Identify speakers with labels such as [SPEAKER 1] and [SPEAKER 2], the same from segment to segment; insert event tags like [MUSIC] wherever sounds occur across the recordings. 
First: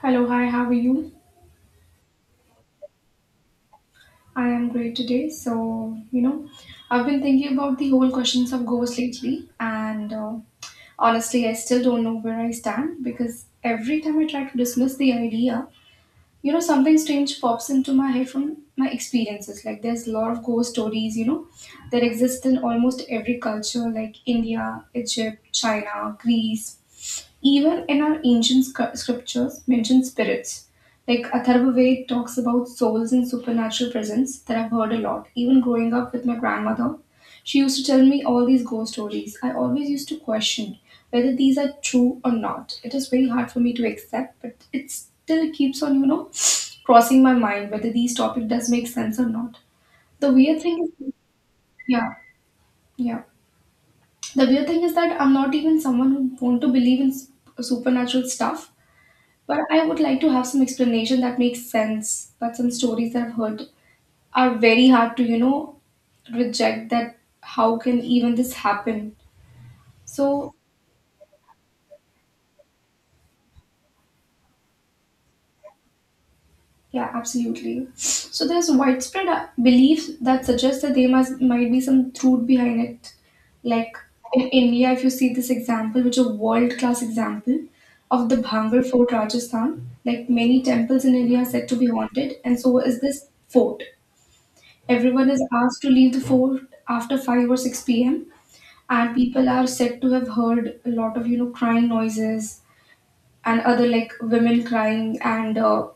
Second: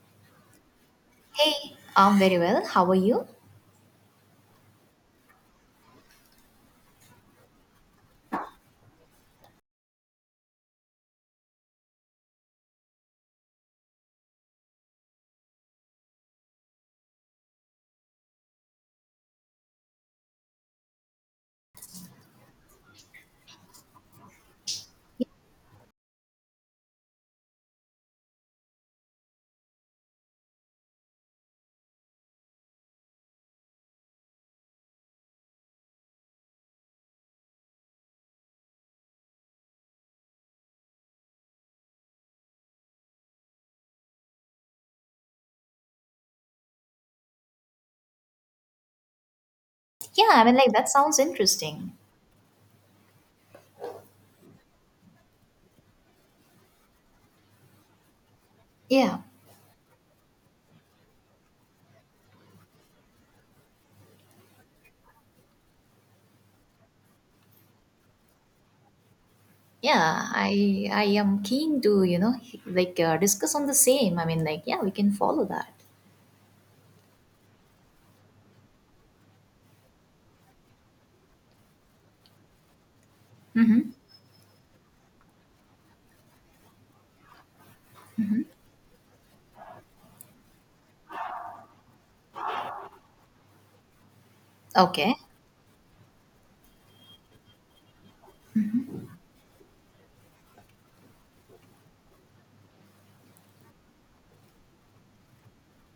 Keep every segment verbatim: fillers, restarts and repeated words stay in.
[SPEAKER 1] Hello, hi, how are you?
[SPEAKER 2] Hey, I'm very well. How are you?
[SPEAKER 1] I am great today. So, you know, I've been thinking about the whole questions of ghosts lately, and uh, honestly, I still don't know where I stand because every time I try to dismiss the idea, you know, something strange pops into my head from my experiences. Like, there's a lot of ghost stories, you know, that exist in almost every culture, like India, Egypt, China, Greece, even in our ancient sc- scriptures mention spirits. Like Atharvaved talks about souls and supernatural presence that I've heard a lot. Even growing up with my grandmother, she used to tell me all these ghost stories. I always used to question whether these are true or not. It is very hard for me to accept, but it still keeps on, you know, [SNIFFS] crossing my mind whether these topic does make sense or not.
[SPEAKER 2] Yeah,
[SPEAKER 1] The
[SPEAKER 2] I mean,
[SPEAKER 1] weird
[SPEAKER 2] like that
[SPEAKER 1] thing is,
[SPEAKER 2] sounds interesting.
[SPEAKER 1] yeah, yeah. The weird thing is that I'm not even someone who want to believe in s- supernatural stuff,
[SPEAKER 2] Yeah,
[SPEAKER 1] but I would like to have some explanation that makes sense. But some stories that I've heard are very hard to, you know, reject. That how can even this happen?
[SPEAKER 2] yeah.
[SPEAKER 1] So,
[SPEAKER 2] I I am keen to you know like uh, discuss on the same. I mean, like yeah, we can follow that.
[SPEAKER 1] yeah, absolutely. So there's widespread uh, belief that suggests that there must might be some truth behind it.
[SPEAKER 2] Mm-hmm.
[SPEAKER 1] Like in India, if you see this example, which is a world-class example of the Bhangar Fort, Rajasthan, like many temples in India are said to be haunted, and so is this fort.
[SPEAKER 2] Okay.
[SPEAKER 1] Everyone is asked to leave the fort after five or six p m, and people are said to have heard a lot of, you know, crying noises and other, like, women crying and uh,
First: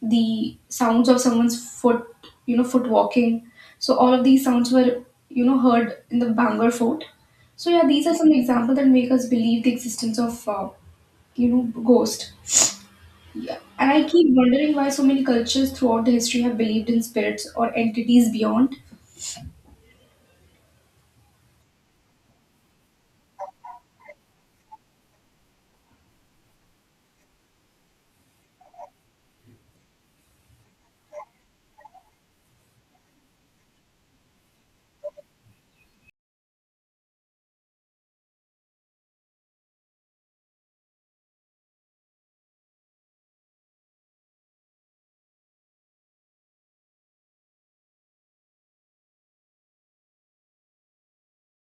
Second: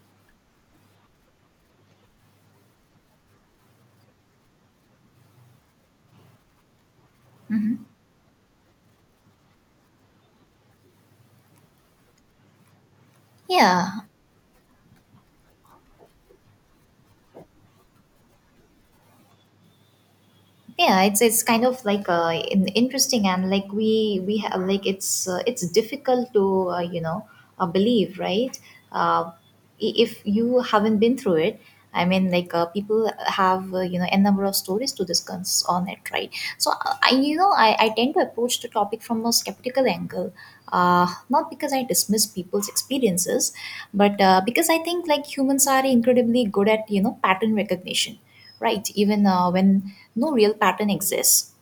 [SPEAKER 1] the sounds of someone's foot, you know, foot walking. So all of these sounds were, you know, heard in the Bangor fort. So yeah, these are some examples that make us believe the existence of uh, you know, ghost. Yeah. And
[SPEAKER 2] Yeah,
[SPEAKER 1] I keep wondering why so many cultures throughout the history have believed in spirits or entities beyond.
[SPEAKER 2] yeah, it's it's kind of like uh in, interesting, and like we we have, like it's uh, it's difficult to uh, you know uh, believe, right? uh, i- if you haven't been through it, I mean, like uh, people have uh, you know a number of stories to discuss on it, right? So uh, I you know I, I tend to approach the topic from a skeptical angle, uh, not because I dismiss people's experiences, but uh, because I think like humans are incredibly good at you know pattern recognition, right? Even uh, when no real pattern exists.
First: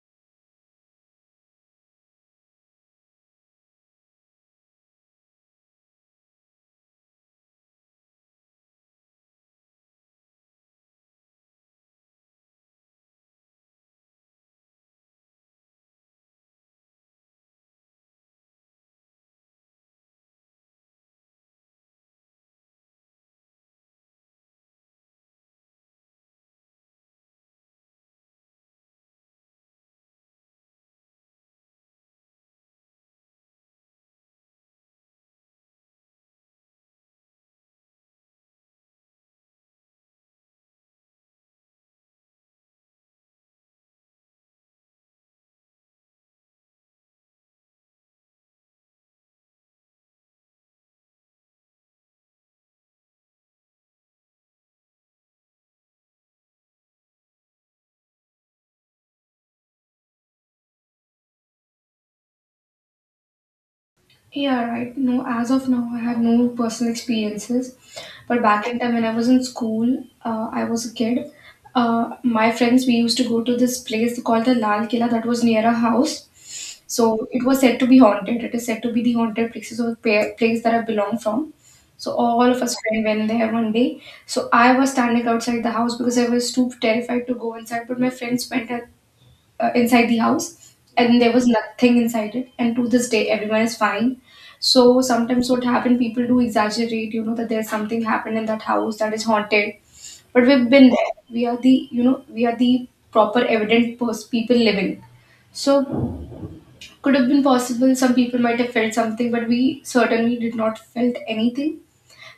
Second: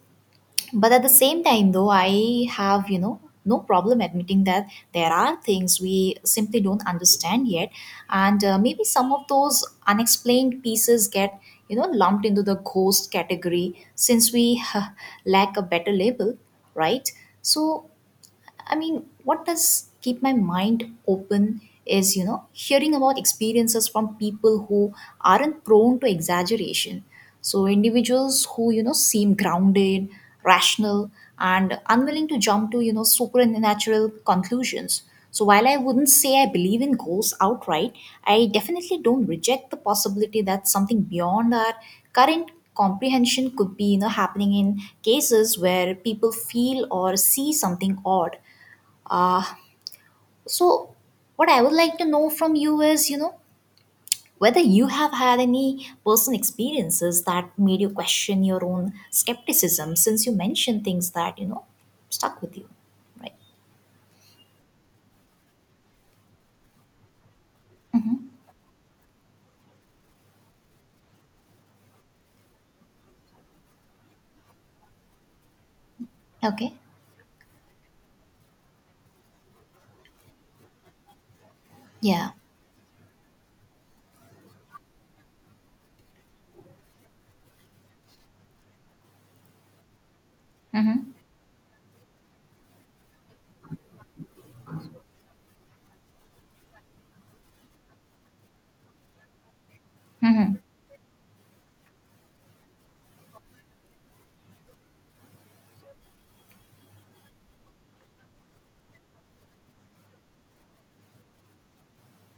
[SPEAKER 2] But at the same time, though, I have you know no problem admitting that there are things we simply don't understand yet, and uh, maybe some of those unexplained pieces get you know lumped into the ghost category since we [LAUGHS] lack a better label, right? So I mean, what does keep my mind open is, you know, hearing about experiences from people who aren't prone to exaggeration. So, individuals who, you know, seem grounded, rational, and unwilling to jump to, you know, supernatural conclusions. So, while I wouldn't say I believe in ghosts outright, I definitely don't reject the possibility that something beyond our current comprehension could be you know happening in cases where people feel or see something odd. Uh, so, what I would like to know from you is, you know, whether you have had any personal experiences that made you question your own skepticism, since you mentioned things that, you know, stuck with you, right?
[SPEAKER 1] Yeah, right. No, as of now, I have no personal experiences. But back in time, when I was in school, uh, I was a kid. Uh, my friends, we used to go to this place called the Lal Killa that was near a house.
[SPEAKER 2] Okay.
[SPEAKER 1] So it was said to be haunted. It is said to be the haunted places or pa- place that I belong from. So
[SPEAKER 2] Yeah.
[SPEAKER 1] all of us friends went there one day. So I was standing outside the house because I was too terrified to go inside. But my friends went uh, inside the house,
[SPEAKER 2] Mm-hmm.
[SPEAKER 1] and there was nothing inside it, and to this day everyone is fine. So sometimes what happened, people do exaggerate, you know, that there's something happened in that house that is haunted, but
[SPEAKER 2] Mm-hmm.
[SPEAKER 1] we've been there. We are the, you know, we are the proper evident pers- people living. So could have been possible some people might have felt something, but we certainly did not felt anything.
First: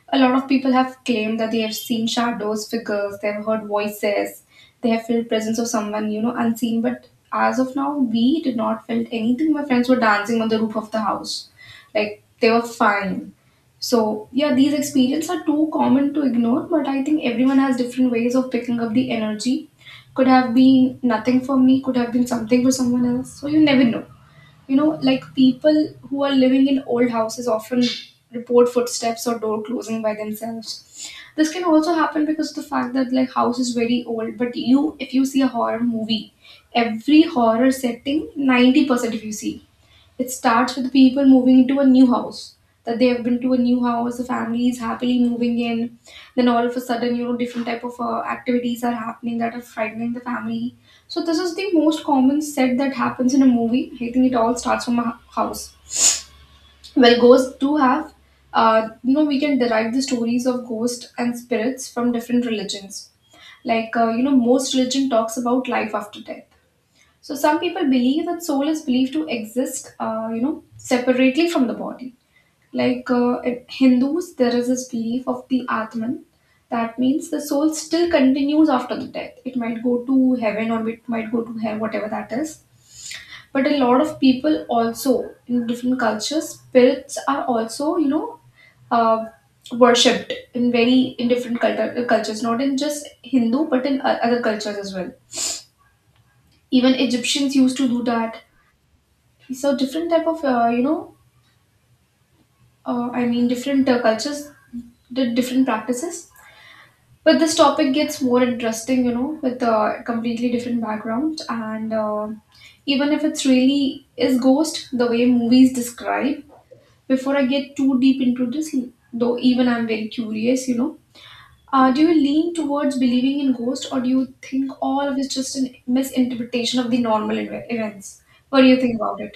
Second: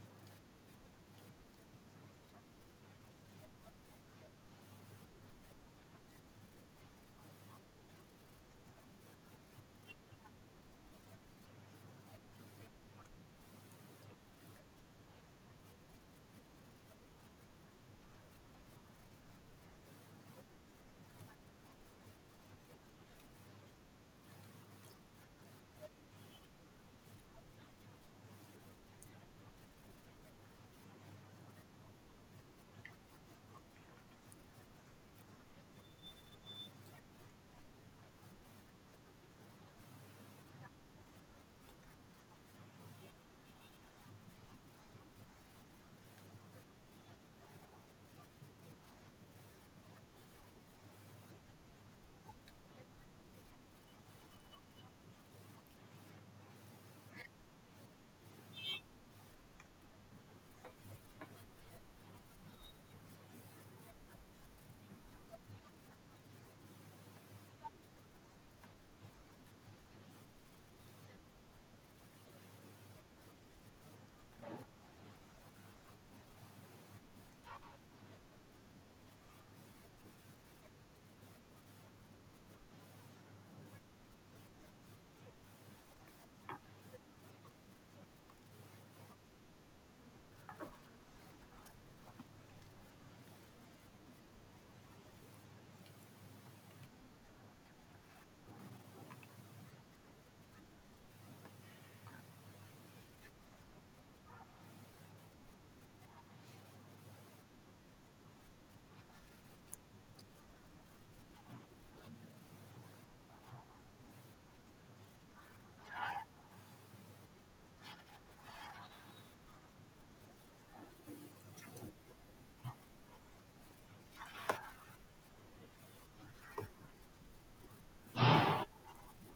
[SPEAKER 1] A lot of people have claimed that they have seen shadows, figures, they've heard voices, they have felt presence of someone, you know, unseen. But as of now, we did not felt anything. My friends were dancing on the roof of the house. Like, they were fine. So yeah, these experiences are too common to ignore, but I think everyone has different ways of picking up the energy. Could have been nothing for me, could have been something for someone else. So you never know, you know, like people who are living in old houses often report footsteps or door closing by themselves. This can also happen because of the fact that, like, house is very old. But you, if you see a horror movie, every horror setting ninety percent, if you see, it starts with people moving into a new house. That they have been to a new house, the family is happily moving in. Then all of a sudden, you know, different type of uh, activities are happening that are frightening the family. So this is the most common set that happens in a movie. I think it all starts from a hou- house. Well, ghosts do have, uh, you know, we can derive the stories of ghosts and spirits from different religions. Like, uh, you know, most religion talks about life after death, so some people believe that soul is believed to exist, uh, you know, separately from the body. Like uh, in Hindus, there is this belief of the Atman. That means the soul still continues after the death. It might go to heaven or it might go to hell, whatever that is. But a lot of people also in different cultures, spirits are also, you know, uh, worshipped in very in different culture, cultures, not in just Hindu, but in o- other cultures as well. Even Egyptians used to do that. So different type of uh, you know, uh, I mean different uh, cultures did different practices. But this topic gets more interesting, you know, with a completely different background. And uh, even if it's really is ghost, the way movies describe, before I get too deep into this, though even I'm very curious, you know, uh, do you lean towards believing in ghost, or do you think all of it's just a misinterpretation of the normal ev- events? What do you think about it?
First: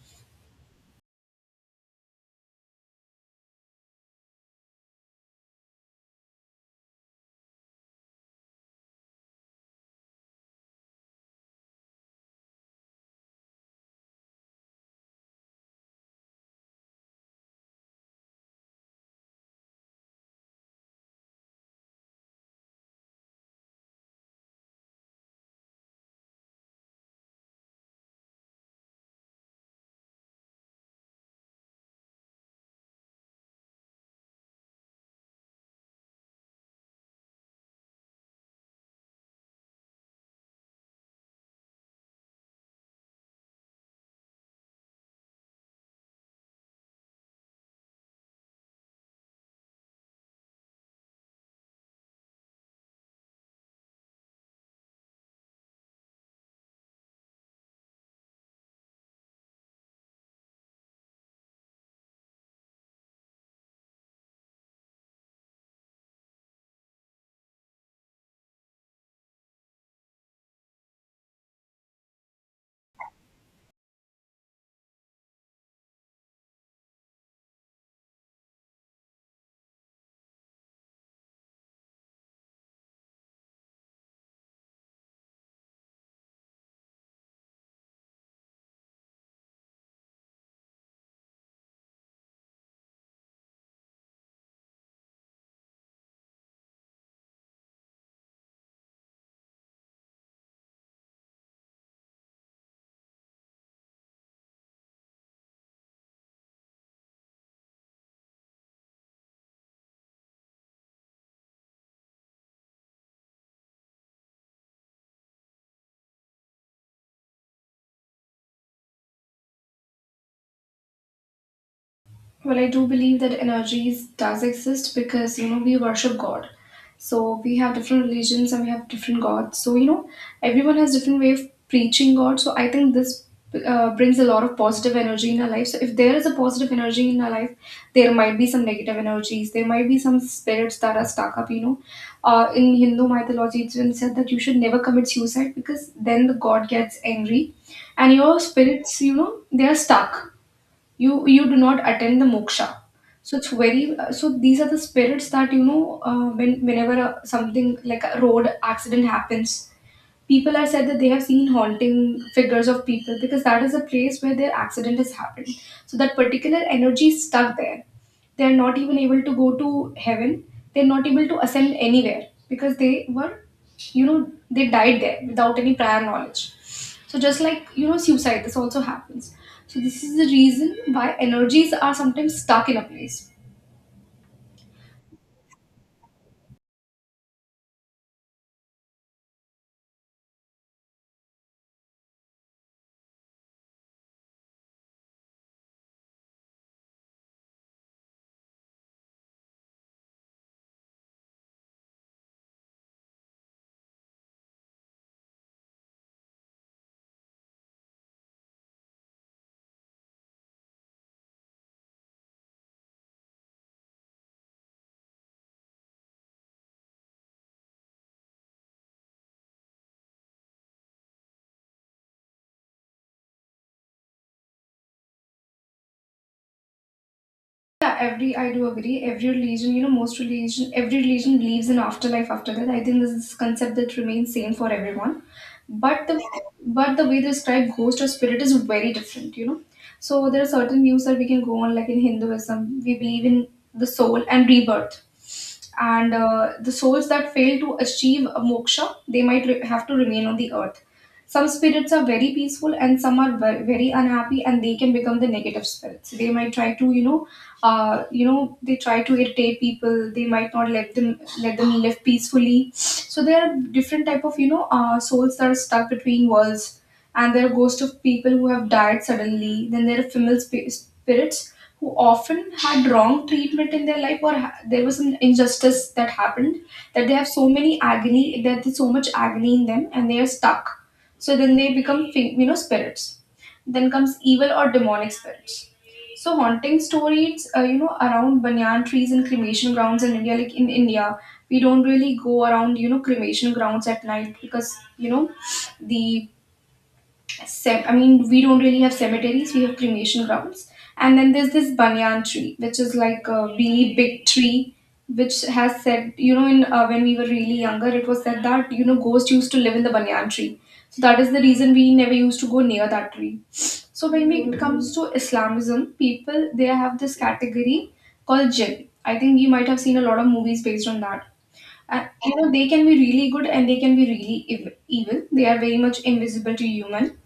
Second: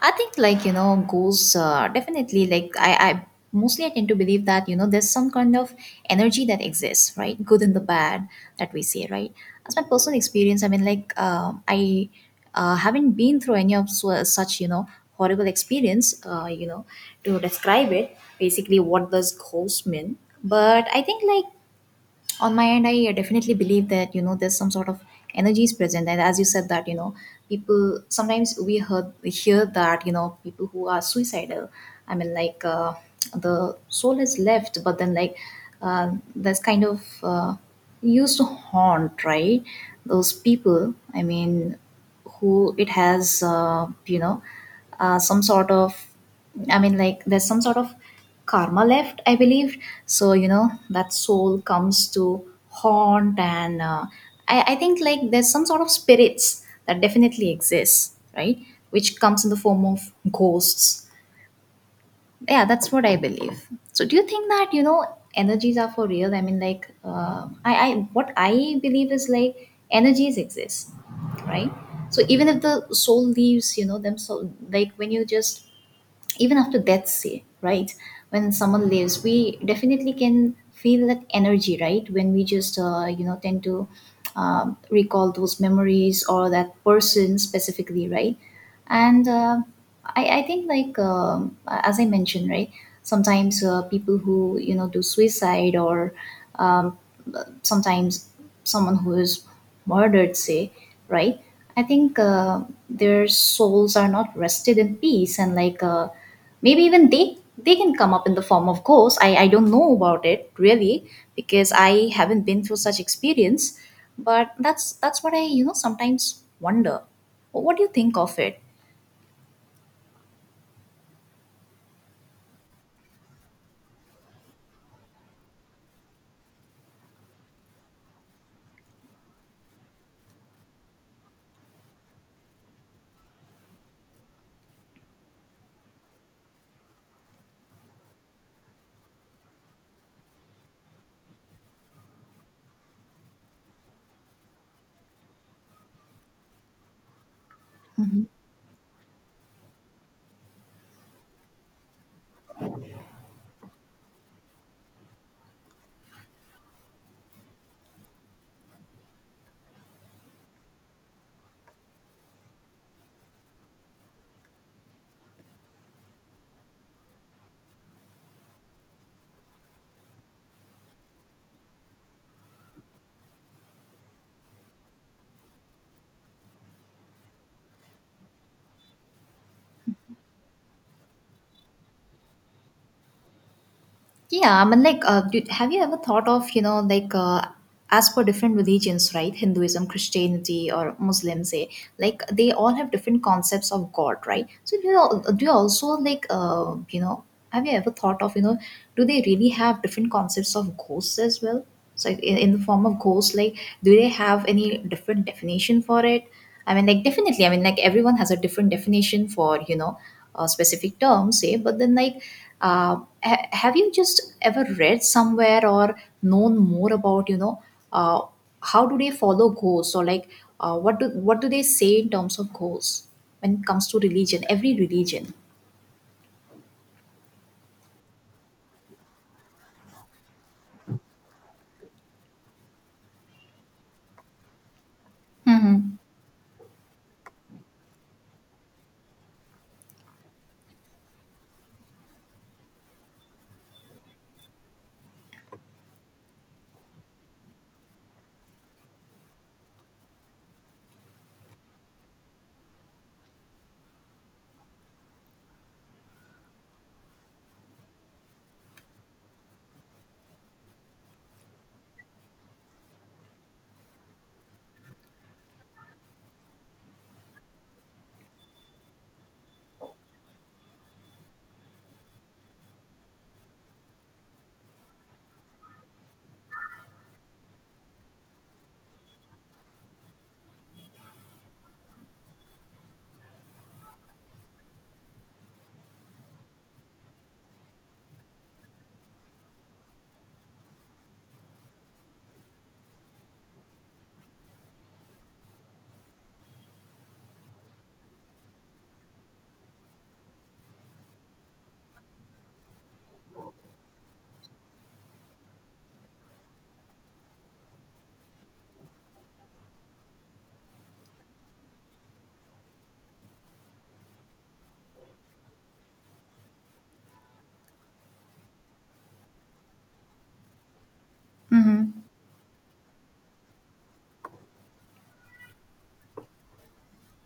[SPEAKER 2] I think like you know goals, uh, definitely, like I, I mostly I tend to believe that you know there's some kind of energy that exists, right? Good and the bad that we see, right? As my personal experience, I mean, like um I uh, haven't been through any of su- such you know horrible experience, uh, you know to describe it, basically, what does goals mean. But I think like on my end, I definitely believe that you know there's some sort of energy is present. And as you said that you know people sometimes, we heard we hear that you know people who are suicidal, I mean, like uh, the soul is left, but then, like, uh, that's kind of uh, used to haunt, right, those people, I mean, who it has uh, you know uh, some sort of, I mean, like, there's some sort of karma left, I believe. So, you know, that soul comes to haunt, and uh, I, I think, like, there's some sort of spirits that definitely exists, right? Which comes in the form of ghosts. Yeah, that's what I believe. So, do you think that, you know, energies are for real? I mean, like, uh, I, I, what I believe is, like, energies exist, right? So even if the soul leaves you know them, so like when you just, even after death, say, right, when someone lives, we definitely can feel that energy, right, when we just uh, you know tend to um, recall those memories, or that person specifically, right? And uh, I, I think like um, as I mentioned, right, sometimes uh, people who you know do suicide, or um, sometimes someone who is murdered, say, right, I think uh, their souls are not rested in peace, and, like, uh, maybe even they they can come up in the form of ghosts. I i don't know about it really, because I haven't been through such experience, but that's that's what I you know sometimes wonder. What do you think of it?
[SPEAKER 1] Well, I do believe that energies does exist because, you know, we worship God. So we have different religions and we have different gods. So, you know, everyone has different way of preaching God. So I think this uh, brings a lot of positive energy in our life. So if there is a positive energy in our life, there might be some negative energies. There might be some spirits that are stuck up. You know, uh, in Hindu mythology, it's been said that you should never commit suicide because then the God gets angry, and
[SPEAKER 2] Mhm.
[SPEAKER 1] your spirits, you know, they are stuck. you you do not attend the moksha. So it's very uh, so these are the spirits that, you know, uh, when whenever uh, something like a road accident happens, people have said that they have seen haunting figures of people because that is a place where their accident has happened. So that particular energy is stuck there. They are not even able to go to heaven. They're not able to ascend anywhere because they were, you know, they died there without any prior knowledge. So just like, you know, suicide, this also happens. So this is the reason why energies are sometimes stuck in a place.
[SPEAKER 2] Yeah, I mean, like, uh, did, have you ever thought of, you know, like, uh, as for different religions, right? Hinduism, Christianity, or Muslim, say, like, they all have different concepts of God, right? So, do you, al- do you also, like, uh, you know, have you ever thought of, you know, do they really have different concepts of ghosts as well? So in, in the form of ghosts, like, do they have any different definition for it? I mean, like, definitely. I mean, like everyone has a different definition for you know a specific term, say. But then, like, uh, ha- have you just ever read somewhere, or known more about you know uh, how do they follow ghosts? Or like, uh, what do what do they say in terms of ghosts when it comes to religion? Every religion.
[SPEAKER 1] Yeah, every I do agree. Every religion, you know, most religion, every religion believes in afterlife after that. I think this is a concept that remains same for everyone.
[SPEAKER 2] Mm-hmm.
[SPEAKER 1] But the, but the way they describe ghost or spirit is very different, you know. So there are certain views that we can go on, like in Hinduism, we believe in the soul and rebirth. And uh, the souls that fail to achieve a moksha, they might re- have to remain on the earth. Some spirits are very peaceful and some are very, very unhappy, and they can become the negative spirits. They might try to, you know, uh, you know, they try to irritate people. They might not let them let them live peacefully. So there are different type of, you know, uh, souls that are stuck between worlds, and there are ghosts of people who have died suddenly. Then there are female sp- spirits who often had wrong treatment in their life, or ha- there was an injustice that happened, that they have so many agony that there's so much agony in them, and they are stuck. So then they become fi- you know, spirits. Then comes evil or demonic spirits. So haunting stories, uh, you know, around banyan trees and cremation grounds in India. Like in India, we don't really go around, you know, cremation grounds at night because, you know, the ce- I mean, we don't really have cemeteries. We have cremation grounds, and then there's this banyan tree, which is like a really big tree, which has said, you know, in uh, when we were really younger, it was said that, you know, ghosts used to live in the banyan tree. So that is the reason we never used to go near that tree. So when we, it comes to Islamism, people they have this category called jinn. I think you might have seen a lot of movies based on that.
[SPEAKER 2] Mm-hmm.
[SPEAKER 1] And you know they can be really good and they can be really ev- evil. They are very much invisible to human,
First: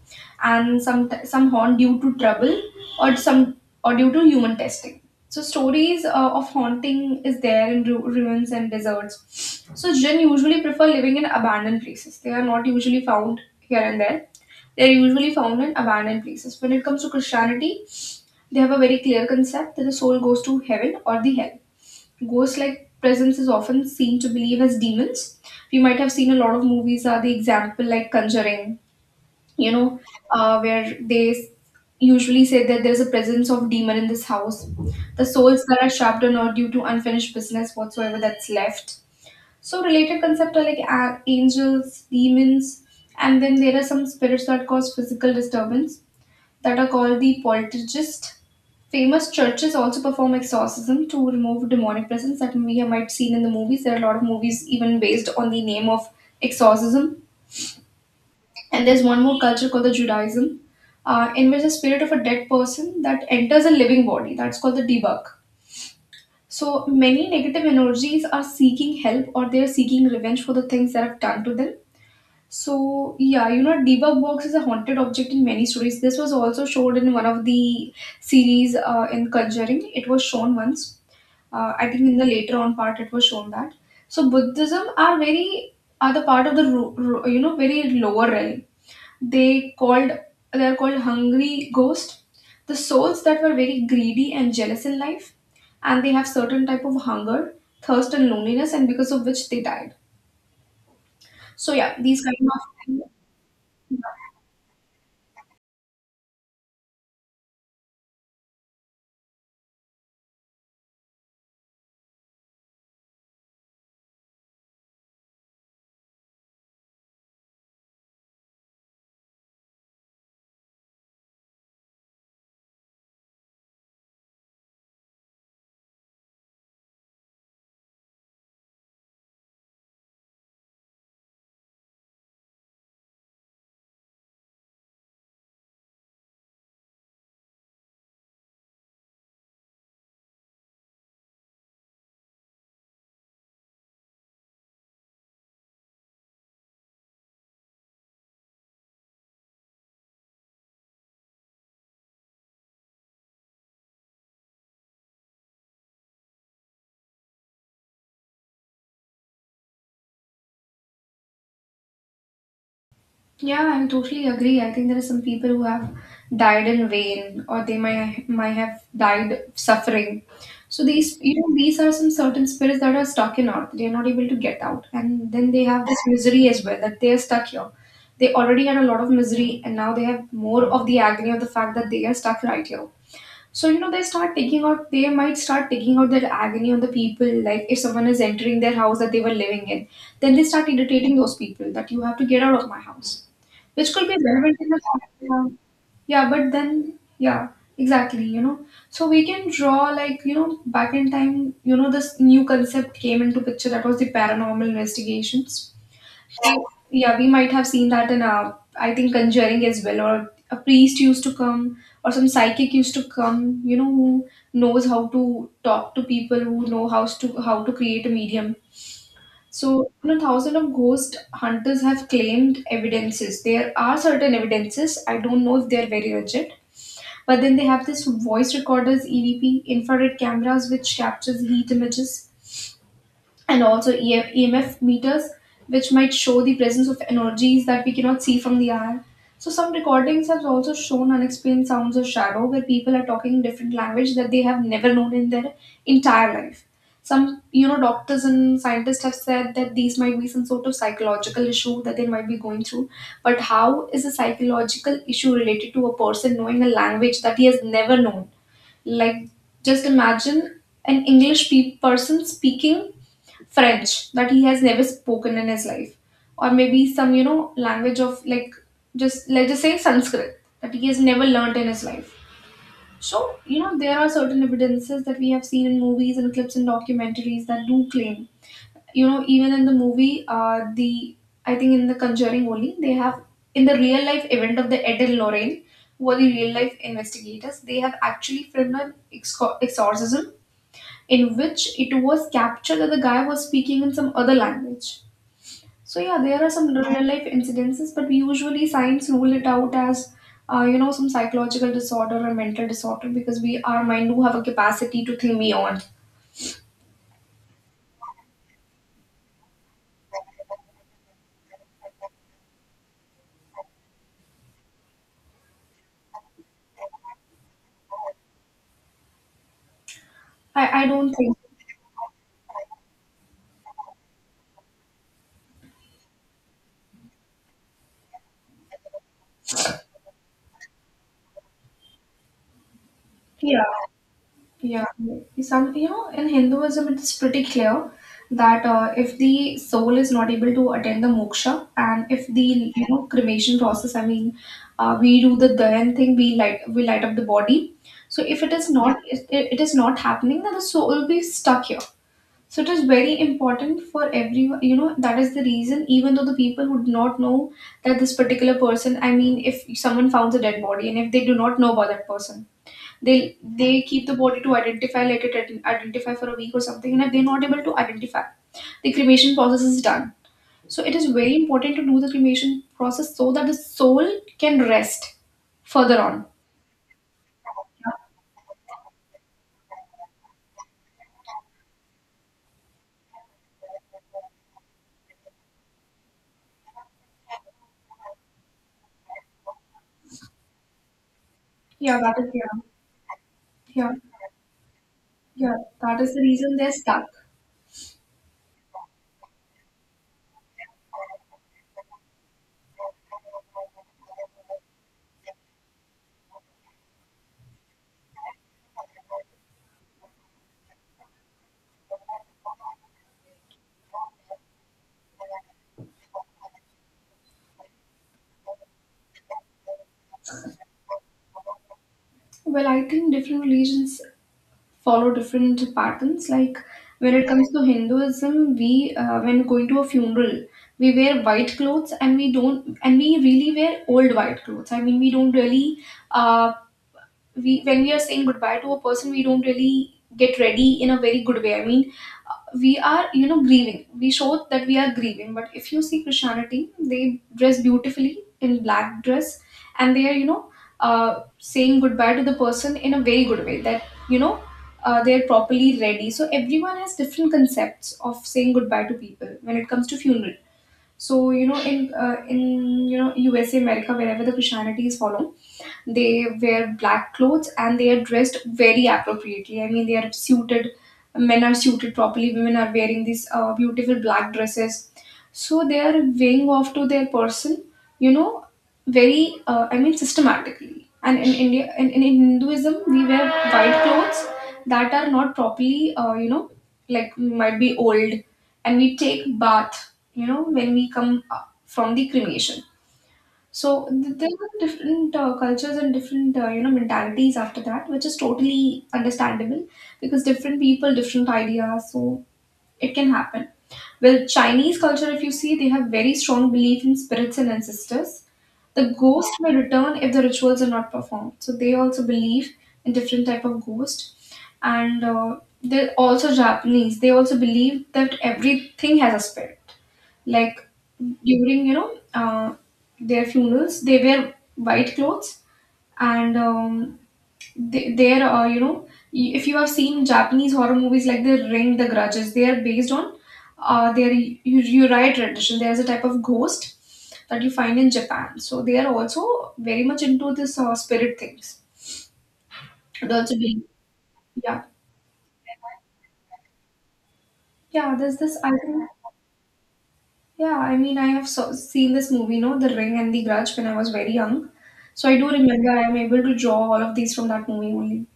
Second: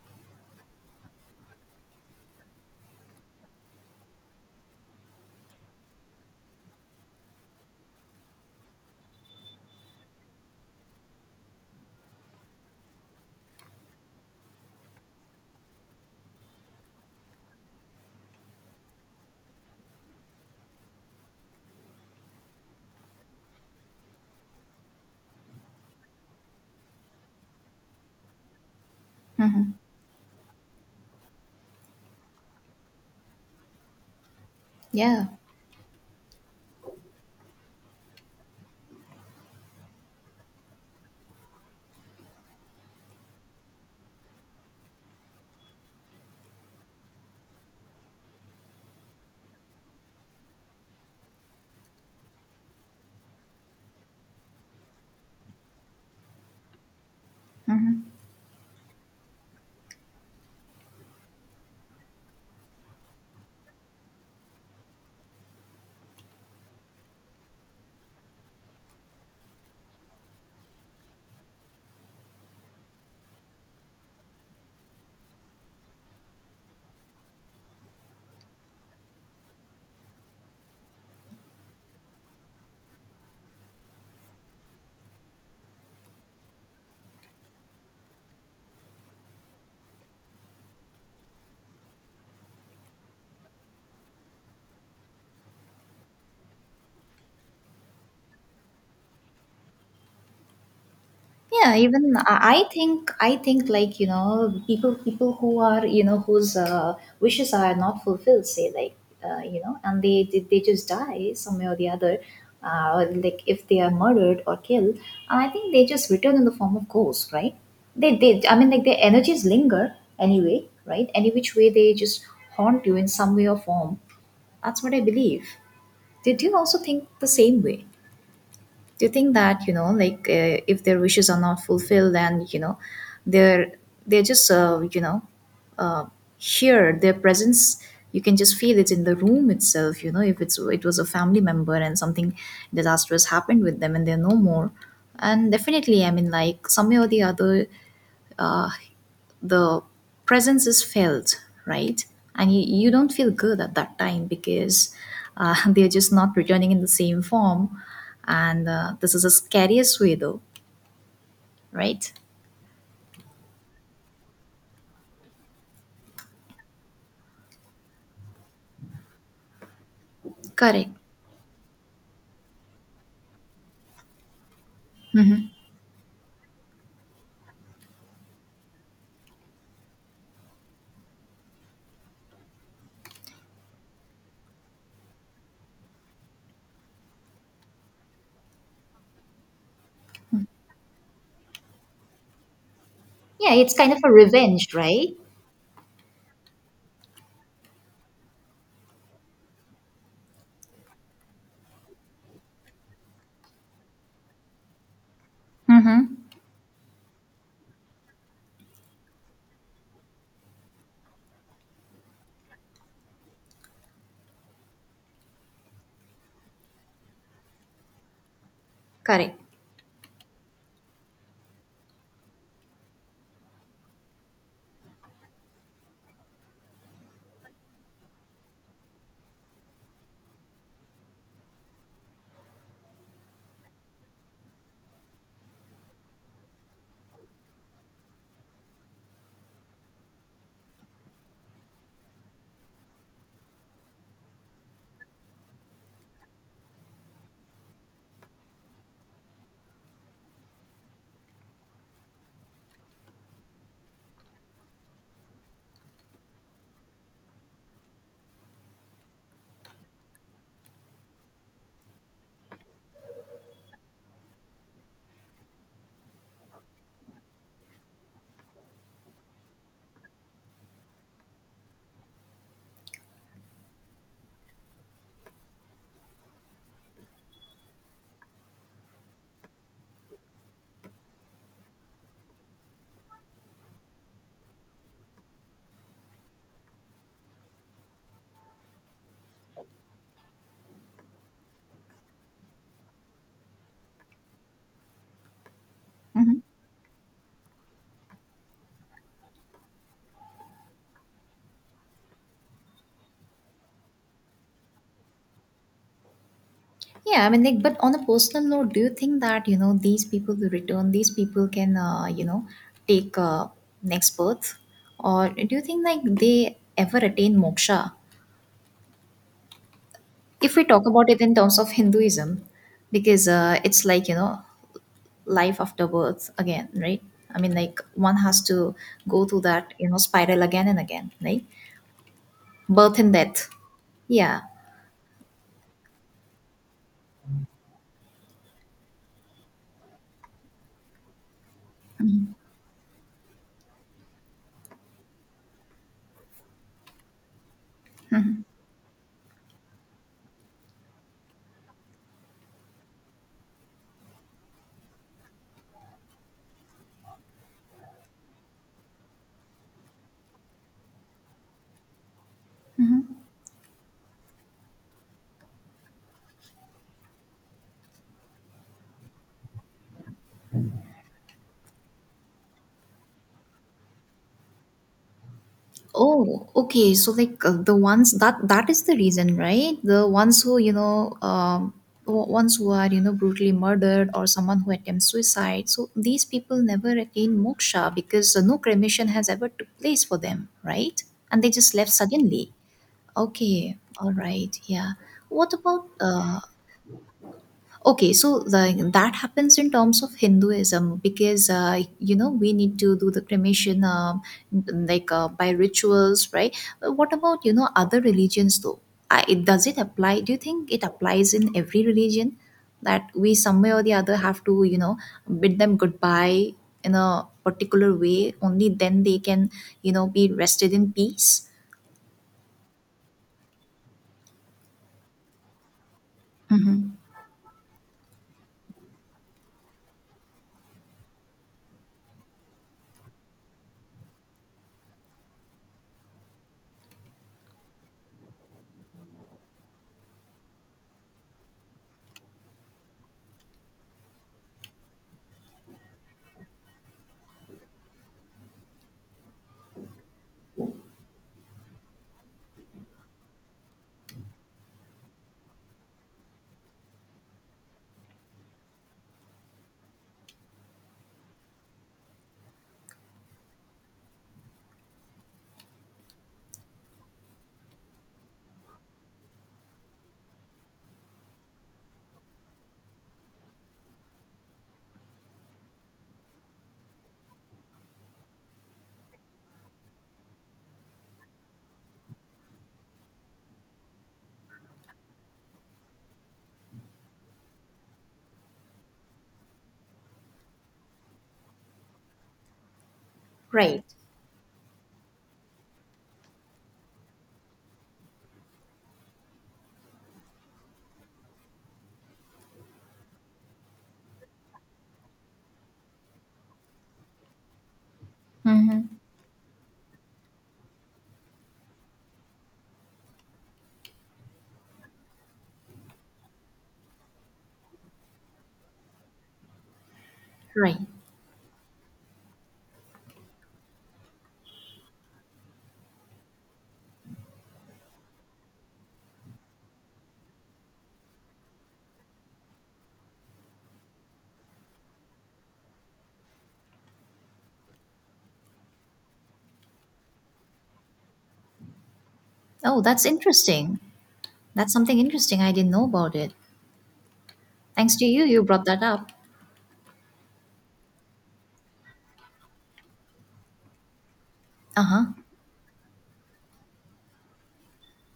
[SPEAKER 1] and some some haunt due to trouble or some or due to human testing. So stories uh, of haunting is there in ru- ruins and deserts. So jinn usually prefer living in abandoned places. They are not usually found here and there. They are usually found in abandoned places. When it comes to Christianity, they have a very clear concept that the soul goes to heaven or the hell. Ghost like presence is often seen to believe as demons. We might have seen a lot of movies are the example like Conjuring you
[SPEAKER 2] Mm-hmm.
[SPEAKER 1] know, uh, where they s- usually say that there's a presence of demon in this house.
[SPEAKER 2] Yeah.
[SPEAKER 1] The souls that are trapped or not due to unfinished business whatsoever that's left. So related concepts are like a- angels, demons, and then there are some spirits that cause physical disturbance that are called the poltergeist. Famous churches also perform exorcism to remove demonic presence that we have might seen in the movies. There are a lot of movies even based on the name of exorcism. And there's one more culture called the Judaism, uh, in which the spirit of a dead person that enters a living body. That's called the debug. So many negative energies are seeking help or they are seeking revenge for the things that have done to them. So yeah, you know, debug box is a haunted object in many stories. This was also shown in one of the series uh, in Conjuring. It was shown once uh, I think in the later on part it was shown that. So Buddhism are very are the part of the ru- ru- you know very lower realm. They called they are called hungry ghost, the souls that were very greedy and jealous in life, and they have certain type of hunger, thirst, and loneliness, and because of which they died. So
[SPEAKER 2] Yeah,
[SPEAKER 1] yeah,
[SPEAKER 2] even
[SPEAKER 1] these
[SPEAKER 2] I
[SPEAKER 1] kind
[SPEAKER 2] I
[SPEAKER 1] of
[SPEAKER 2] think I think like you know people people who are, you know whose uh, wishes are not fulfilled, say, like, uh, you know and they, they they just die some way or the other, uh, like, if they are murdered or killed. And I think they just return in the form of ghosts, right? they they I mean, like, their energies linger anyway, right, any which way they just haunt you in some way or form. That's what I believe. Did you also think the same way? Do you think that, you know, like, uh, if their wishes are not fulfilled, then, you know, they're they're just uh, you know, uh, here, their presence, you can just feel it in the room itself. You know, if it's it was a family member and something disastrous happened with them and they're no more, and definitely, I mean, like, some way or the other, uh, the presence is felt, right? And you, you don't feel good at that time because uh, [LAUGHS] they're just not returning in the same form. And uh, this is the scariest way, though, right?
[SPEAKER 1] Yeah, I'm totally agree. I think there are some people who have died in vain, or they might might have died suffering. So
[SPEAKER 2] Correct.
[SPEAKER 1] these, you know, these are some certain spirits that are stuck in earth. They are not able to get out, and then they have this misery as well that they are stuck here. They already had a lot of misery, and now they have more of the agony of the fact that they are stuck right here. So, you know, they start taking out, they might start taking out their agony on the people. Like, if someone is entering their house that they were living in, then they start irritating those people that you have to get out of my house,
[SPEAKER 2] Yeah, it's kind
[SPEAKER 1] which
[SPEAKER 2] of
[SPEAKER 1] could
[SPEAKER 2] a
[SPEAKER 1] be relevant in
[SPEAKER 2] revenge,
[SPEAKER 1] the fact.
[SPEAKER 2] right?
[SPEAKER 1] Yeah, yeah but then, yeah, exactly, you know. So, we can draw, like, you know, back in time, you know, this new concept came into picture that was the paranormal investigations we- yeah, we might have seen that in uh, I think Conjuring as well, or a priest used to come, or some psychic used to come. You know who knows how to talk to people, who know how to how to create a medium.
[SPEAKER 2] Correct.
[SPEAKER 1] So, you know, thousands of ghost hunters have claimed evidences. There are certain evidences. I don't know if they are very legit, but then they have this voice recorders, E V P, infrared cameras, which captures heat images and also E F, E M F meters, which might show the presence of energies that we cannot see from the air. So, some recordings have also shown unexplained sounds of shadow where people are talking different language that they have never known in their entire life. Some, you know, doctors and scientists have said that these might be some sort of psychological issue that they might be going through. But how is a psychological issue related to a person knowing a language that he has never known? Like, just imagine an English pe- person speaking French that he has never spoken in his life, or maybe some you know language of like just let's just say Sanskrit that he has never learnt in his life. So you know there are certain evidences that we have seen in movies and clips and documentaries that do claim you know even in the movie uh, the I think in the Conjuring only they have in the real life event of the Ed and Lorraine who are the real life investigators they have actually filmed an exco- exorcism in which it was captured that the guy was speaking in some other language. So yeah,
[SPEAKER 2] Mhm.
[SPEAKER 1] there are some real life incidences, but we usually science rule it out as uh, you know some psychological disorder or mental disorder because we our mind do have a capacity to think beyond.
[SPEAKER 2] Yeah, I mean, like, but on a personal note, do you think that you know these people who return, these people can uh, you know take uh, next birth? Or do you think like they ever attain moksha, if we
[SPEAKER 1] I
[SPEAKER 2] talk
[SPEAKER 1] I
[SPEAKER 2] about
[SPEAKER 1] don't
[SPEAKER 2] it in
[SPEAKER 1] think
[SPEAKER 2] terms of Hinduism? Because uh, it's like, you know, life after birth again, right? I mean, like, one has to go through that, you know, spiral again and again, right? Birth and death.
[SPEAKER 1] yeah.
[SPEAKER 2] Yeah.
[SPEAKER 1] Yeah, some you know in Hinduism it is pretty clear that uh, if the soul is not able to attend the moksha and if the you know cremation process, I mean, uh, we do the dahan thing, we light we light up the body. So if it is not it, it is not happening, then the soul will be stuck here. So it is very important for everyone. You know that is the reason. Even though the people would not know that this particular person, I mean, if someone founds a dead body and if they do not know about that person
[SPEAKER 2] Mhm.
[SPEAKER 1] they they keep the body to identify let it ident- identify for a week or something and if they're not able to identify the cremation process is done so it is very important to do the cremation process so that the soul can rest further on
[SPEAKER 2] Oh, okay. So like uh, the ones that, that is the reason, right? The ones who, you know, um, o- ones who are, you know, brutally murdered, or someone who attempts suicide. So these people never attain moksha because uh, no cremation has ever took place for them, right? And they just left
[SPEAKER 1] yeah that is
[SPEAKER 2] suddenly.
[SPEAKER 1] yeah
[SPEAKER 2] Okay,
[SPEAKER 1] yeah
[SPEAKER 2] all right, yeah. What
[SPEAKER 1] yeah
[SPEAKER 2] about
[SPEAKER 1] that is the
[SPEAKER 2] uh,
[SPEAKER 1] reason they're stuck.
[SPEAKER 2] okay, so the, that happens in terms of Hinduism because uh, you know we need to do the cremation, um, like, uh, by rituals, right? But what about you know other religions, though? I, it, does it apply? Do you think it applies in every religion that we some way or the other have to you know bid them goodbye in a particular way? Only then they can you know be rested in peace.
[SPEAKER 1] Well, I think different religions follow different patterns. Like
[SPEAKER 2] Mm-hmm.
[SPEAKER 1] when it comes to Hinduism, we uh, when going to a funeral, we wear white clothes and we don't and we really wear old white clothes. I mean, we don't really uh, we when we are saying goodbye to a person, we don't really get ready in a very good way. I mean we are you know grieving we show that we are grieving but if you see Christianity they dress beautifully in black dress and they are you know uh, saying goodbye to the person in a very good way that you know uh, they're properly ready so everyone has different concepts of saying goodbye to people when it comes to funeral so you know in uh, in you know USA America wherever the Christianity is followed they wear black clothes and they are dressed very appropriately. I mean, they are suited. Men are suited properly. Women are wearing these uh, beautiful black dresses. So they are weighing off to their person. You know, very. Uh, I mean, systematically. And in India, in, in Hinduism, we wear white clothes that are not properly. Uh, you know, like might be old, and we take bath. You know, when we come uh, from the cremation
[SPEAKER 2] Right.
[SPEAKER 1] so th- there are different uh, cultures and different uh, you know mentalities after that, which is totally understandable because different people, different ideas. So it can happen. Well, Chinese culture, if you see, they have very strong belief in spirits and ancestors.
[SPEAKER 2] Mm-hmm.
[SPEAKER 1] The ghost may return if the rituals are not performed. So they also believe in different type of ghost, and uh, they're also Japanese. They also believe that everything has a spirit like
[SPEAKER 2] Right.
[SPEAKER 1] during you know uh, their funerals. They wear white clothes and um, they, are uh, you know y- if you have seen Japanese horror movies like The Ring, The Grudges, they are based on uh, their y- Uriah tradition. There is a type of ghost that you find in Japan. So they are also very much into this uh, spirit things.
[SPEAKER 2] Oh, that's
[SPEAKER 1] They also believe,
[SPEAKER 2] interesting.
[SPEAKER 1] yeah,
[SPEAKER 2] That's something interesting. I didn't know about it. Thanks
[SPEAKER 1] yeah.
[SPEAKER 2] to
[SPEAKER 1] There's
[SPEAKER 2] you,
[SPEAKER 1] this
[SPEAKER 2] you
[SPEAKER 1] I
[SPEAKER 2] brought that
[SPEAKER 1] think
[SPEAKER 2] up.
[SPEAKER 1] yeah. I mean I have so, seen this movie, no, The Ring and The Grudge when I was very young.
[SPEAKER 2] Uh huh.
[SPEAKER 1] So I do remember I am able to draw all of these from that movie only.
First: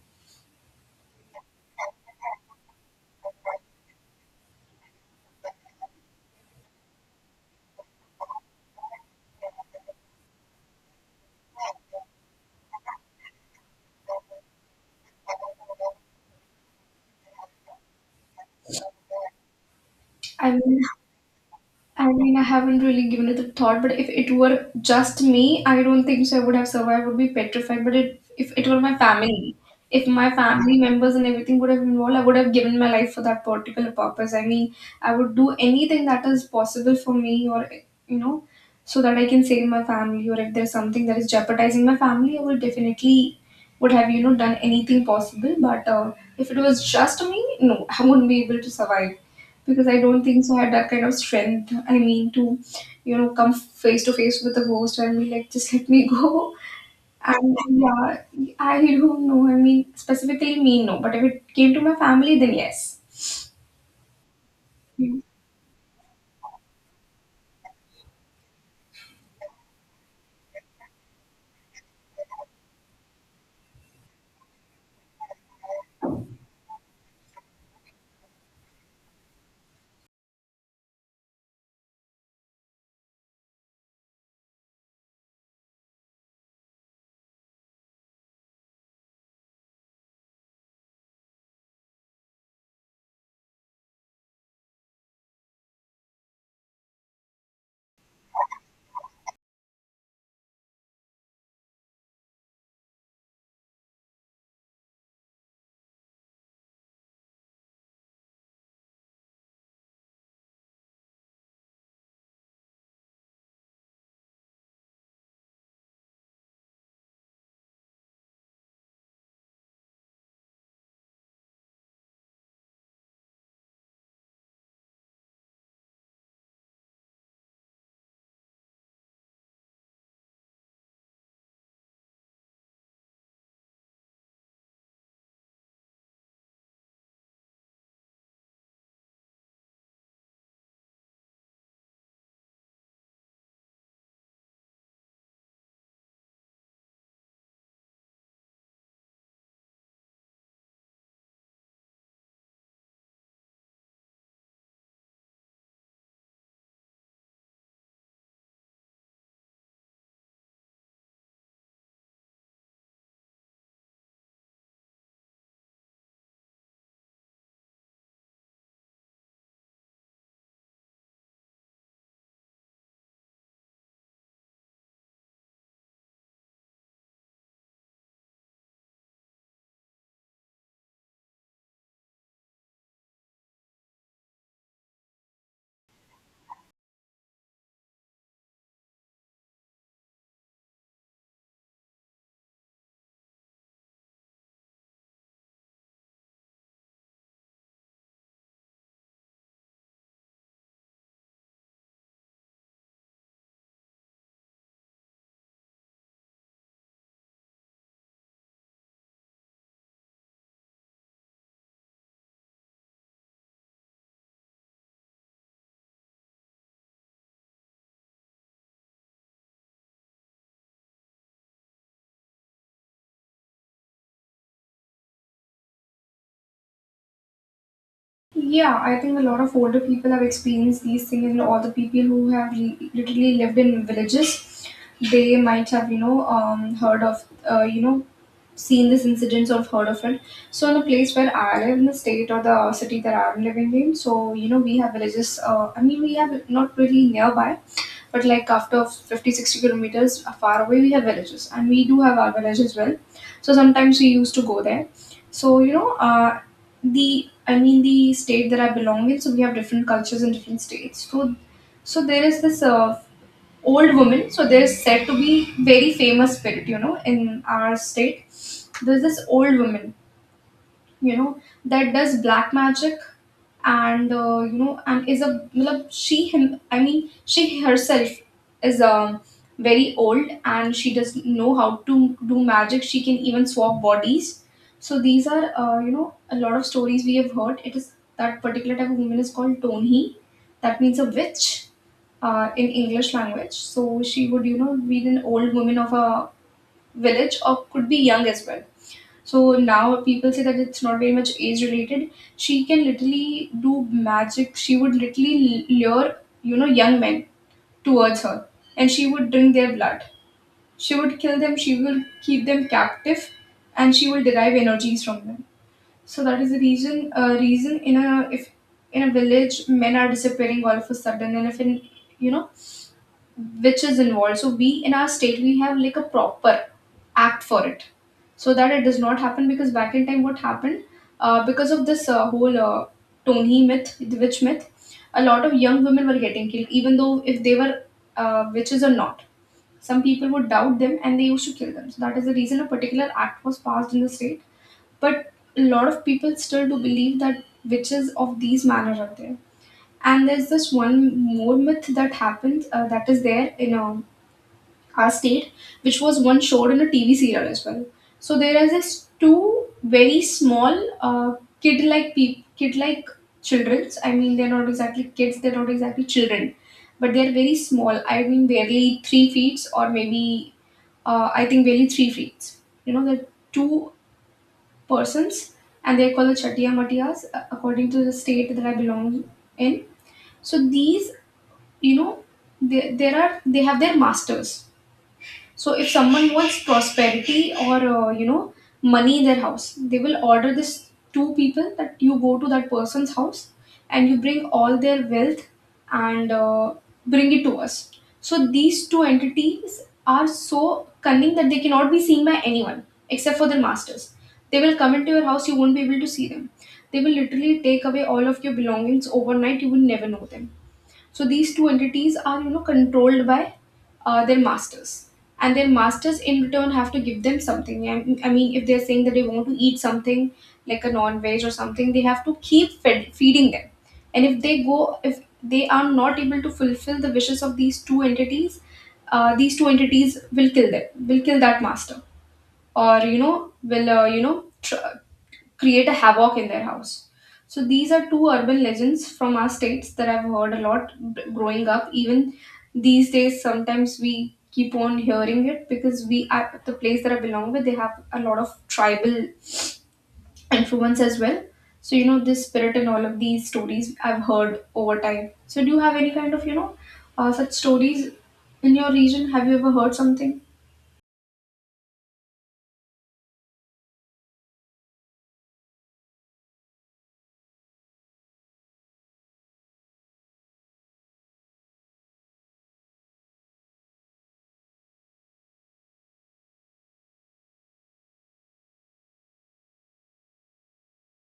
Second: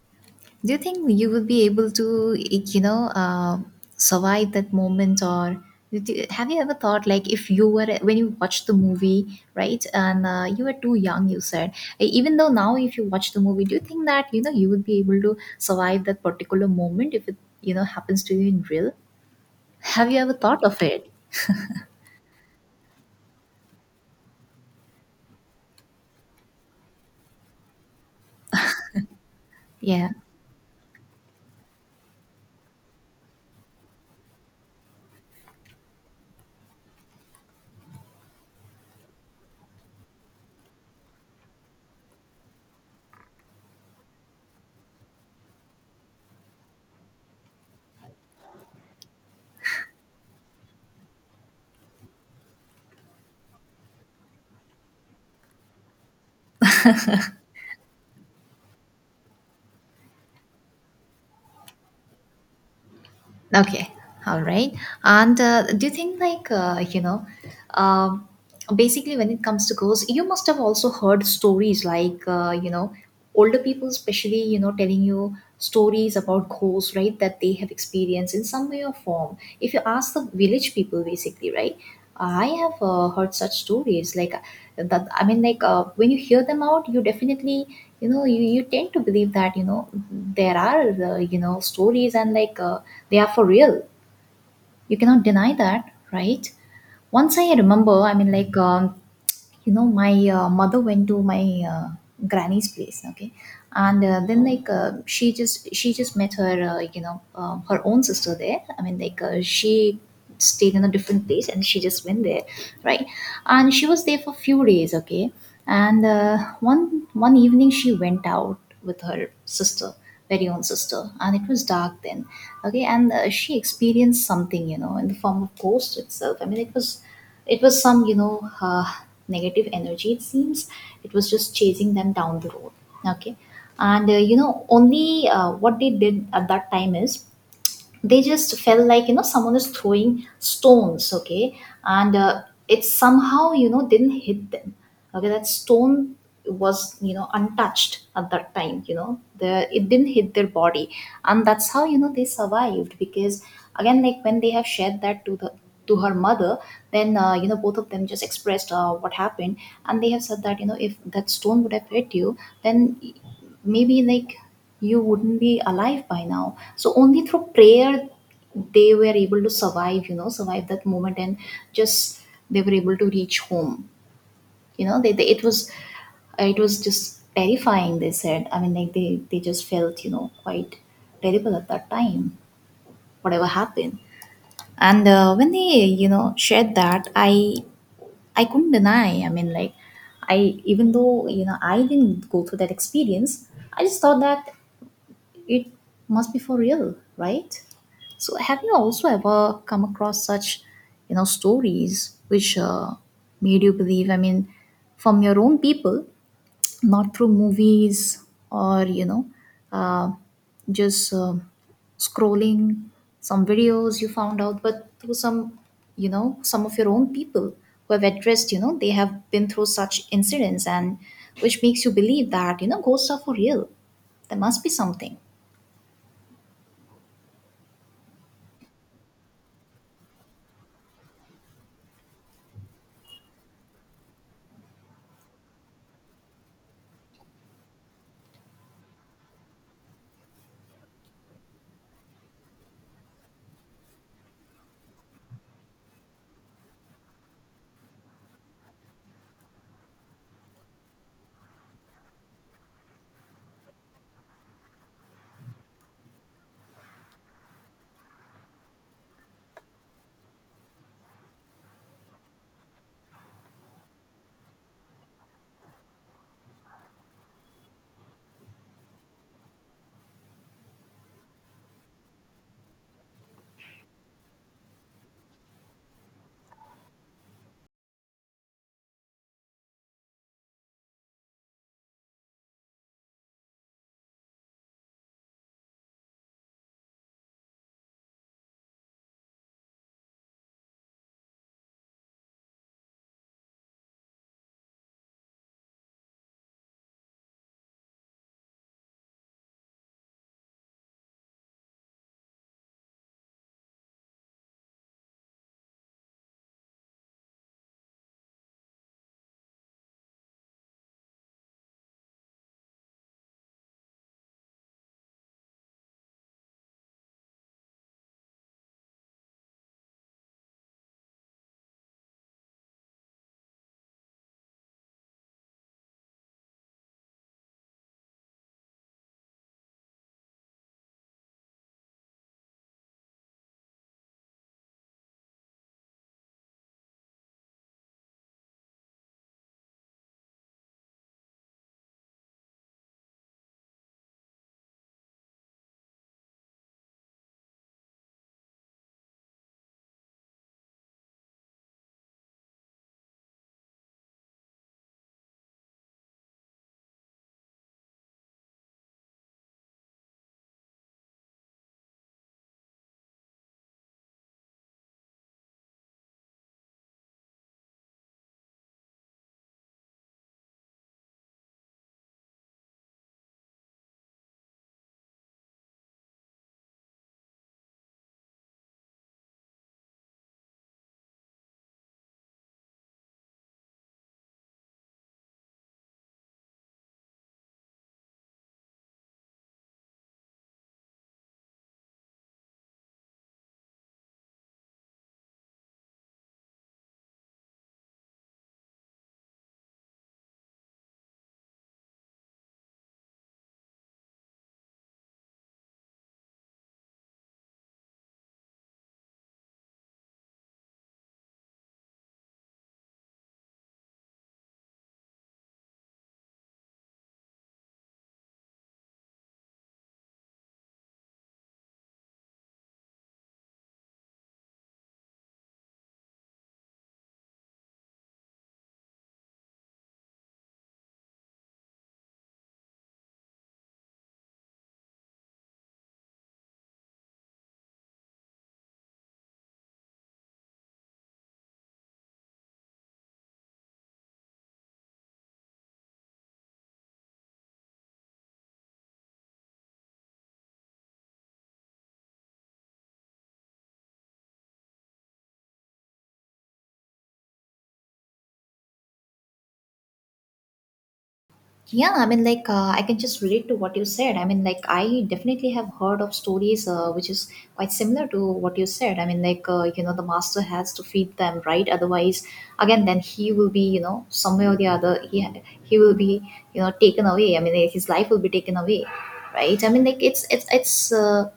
[SPEAKER 2] Do you think you will be able to, like, you know, uh, survive that moment? Or did you- have you ever thought, like, if you were, when you watched the movie, right, and uh, you were too young, you said, e- even though now, if you watch the movie, do you think that you know you would be able to survive that particular moment, if it you know happens to you in real? Have you ever
[SPEAKER 1] I
[SPEAKER 2] thought of
[SPEAKER 1] mean,
[SPEAKER 2] it?
[SPEAKER 1] I mean, I haven't really given it a thought, but if it were just me, I don't think so I would have survived. I would be petrified. But it, if it were my family, if
[SPEAKER 2] Yeah.
[SPEAKER 1] my family members and everything would have involved, I would have given my life for that particular purpose. I mean, I would do anything that is possible for me, or you know, so that I can save my family. Or if there's something that is jeopardizing my family, I would definitely would have you know done anything possible. But uh, if it was just me, no, I wouldn't be able to survive because I don't think so I had that kind of strength. I mean, to you know, come face to face with the ghost and be like, just let me [LAUGHS] go. And yeah, I don't know. I mean, specifically me, no. But if it came to my family, then yes.
[SPEAKER 2] Okay, all right. And uh, do you think, like, uh, you know, um, basically, when it comes to ghosts, you must have also heard stories, like, uh, you know, older people, especially, you know, telling you stories about ghosts, right, that they have experienced in some way or form. If you ask the village people, basically, right, I have uh, heard such stories. Like, uh, that, I mean, like, uh, when you hear them out, you definitely, you know, you, you tend to believe that, you know, there are, uh, you know, stories, and like, uh, they are for real. You cannot deny that, right? Once I remember, I mean, like, um, you know my uh, mother went to my uh, granny's place. Okay. And uh, then like uh, she just she just met her uh, you know um her own sister there. i mean like uh, she stayed in a different place and she just went there, right? And she was there for a few days. Okay. And uh, one one evening she went out with her sister, very own sister, and it was dark then. Okay. And uh, she experienced something, you know, in the form of ghost itself. I mean, it was it was some, you know uh, negative energy, it seems. It was just chasing them down the road. Okay. And uh, you know, only uh, what they did at that time is they just felt like, you know, someone is throwing stones. Okay. And uh, it somehow, you know, didn't hit them. Okay, that stone was, you know, untouched at that time. You know, the it didn't hit their body. And that's how, you know, they survived. Because again, like, when they have shared that to the, to her mother, then uh, you know, both of them just expressed uh, what happened. And they have said that, you know, if that stone would have hit you, then maybe like, you wouldn't be alive by now. So only through prayer they were able to survive, you know, survive that moment, and just they were able to reach home. You know, they, they it was, it was just terrifying, they said. I mean like they, they just felt, you know, quite terrible at that time, whatever happened. And uh, when they, you know, shared that, I I couldn't deny. I mean like I, even though, you know, I didn't go through that experience, I just thought that it must be for real, right? So, have you also ever come across such, you know, stories which uh, made you believe? I mean, from your own people, not through movies or you know, uh, just um scrolling some videos you found out, but through some, you know, some of your own people who have addressed, you know, they have been through such incidents, and which makes you believe that you know ghosts are for real. There must be something.
[SPEAKER 1] Yeah, I think a lot of older people have experienced these things, and all the people who have li- literally lived in villages, they might have, you know, um, heard of, uh, you know, seen this incidents or heard of it. So, in the place where I live, in the state or the city that I'm living in, so, you know, we have villages, uh, I mean, we have not really nearby, but like after fifty, sixty kilometers far away, we have villages, and we do have our village as well. So, sometimes we used to go there. So, you know, uh, the I mean the state that I belong in, so we have different cultures in different states. So, so there is this uh, old woman. So there is said to be very famous spirit, you know, in our state. There's this old woman, you know, that does black magic, and uh, you know, and is a matlab, she him I mean she herself is um very old, and she does know how to do magic. She can even swap bodies. So these are, uh, you know, a lot of stories we have heard. It is that particular type of woman is called tonhi. That means a witch, uh, in English language. So she would, you know, be an old woman of a village or could be young as well. So now people say that it's not very much age related. She can literally do magic. She would literally lure, you know, young men towards her, and she would drink their blood. She would kill them, she will keep them captive, and she will derive energies from them. So that is the reason. Uh, reason in a, if in a village men are disappearing all of a sudden, and if in, you know, which is involved. So we in our state we have like a proper act for it, so that it does not happen. Because back in time, what happened, uh, because of this uh, whole uh, Tony myth, the witch myth, a lot of young women were getting killed, even though if they were uh, witches or not. Some people would doubt them and they used to kill them. So that is the reason a particular act was passed in the state. But a lot of people still do believe that witches of these manners are there. And there's this one more myth that happens, uh, that is there in a our state, which was once showed in a T V serial as well. So there is this two very small uh, kid-like peop kid-like childrens. I mean, they're not exactly kids; they're not exactly children, but they're very small. I mean, barely three feet, or maybe uh, I think barely three feet. You know, they're two persons, and they're called the Chatiya Matiyas, uh, according to the state that I belong in. So these, you know, they, there are they have their masters. So if someone wants prosperity or, uh, you know, money in their house, they will order this two people that you go to that person's house and you bring all their wealth, and uh, bring it to us. So these two entities are so cunning that they cannot be seen by anyone except for their masters. They will come into your house, you won't be able to see them. They will literally take away all of your belongings overnight, you will never know them. So these two entities are, you know, controlled by uh, their masters, and their masters in return have to give them something. I I mean, if they're saying that they want to eat something like a non-veg or something, they have to keep fed, feeding them. And if they go, if they are not able to fulfill the wishes of these two entities, uh, these two entities will kill them, will kill that master, or, you know, will uh, you know tr- create a havoc in their house. So these are two urban legends from our states that I've heard a lot b- growing up. Even these days sometimes we keep on hearing it, because we are the place that I belong with, they have a lot of tribal influence as well. So, you know, this spirit and all of these stories I've heard over time. So do you have any kind of, you know, uh, such stories in your region? Have you ever heard something?
[SPEAKER 2] Yeah, I mean, like, uh, I can just relate to what you said. I mean, like, I definitely have heard of stories uh, which is quite similar to what you said. I mean, like, uh, you know, the master has to feed them, right? Otherwise, again, then he will be, you know, somewhere or the other, he, he will be, you know, taken away. I mean, his life will be taken away, right? I mean, like, it's, it's, it's, uh,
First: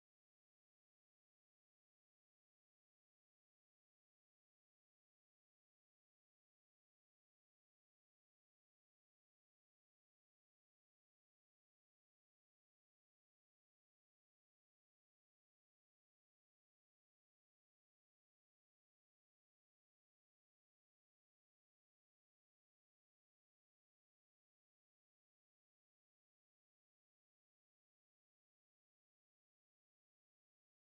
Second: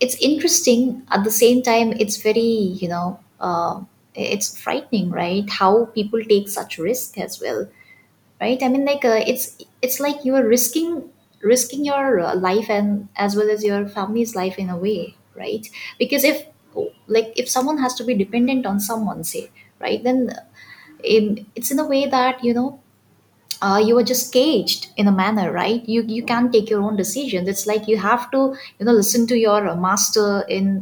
[SPEAKER 2] it's interesting. At the same time, it's very, you know, uh, it's frightening, right? How people take such risk as well, right? I mean like uh, it's it's like you are risking risking your uh, life and as well as your family's life in a way, right? Because if, like, if someone has to be dependent on someone, say, right, then uh, in it's in a way that, you know, uh, you are just caged in a manner, right? you you can't take your own decisions. It's like you have to, you know, listen to your uh, master in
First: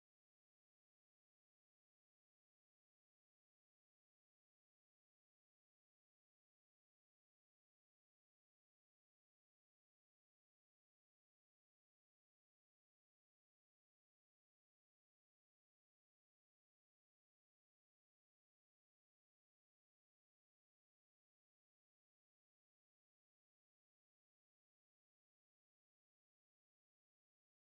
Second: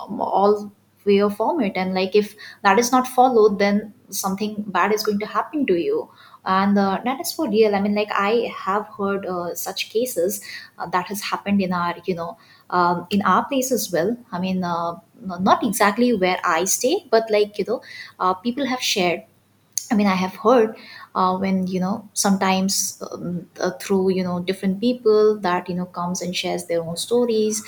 [SPEAKER 2] um, all way or format. And like if that is not followed, then something bad is going to happen to you. And uh, that is for real. I mean like I have heard uh, such cases uh, that has happened in our, you know, um, in our place as well. I mean uh, n- not exactly where I stay, but like, you know, uh, people have shared. I mean, I have heard uh, when you know sometimes um, uh, through, you know, different people that, you know, comes and shares their own stories,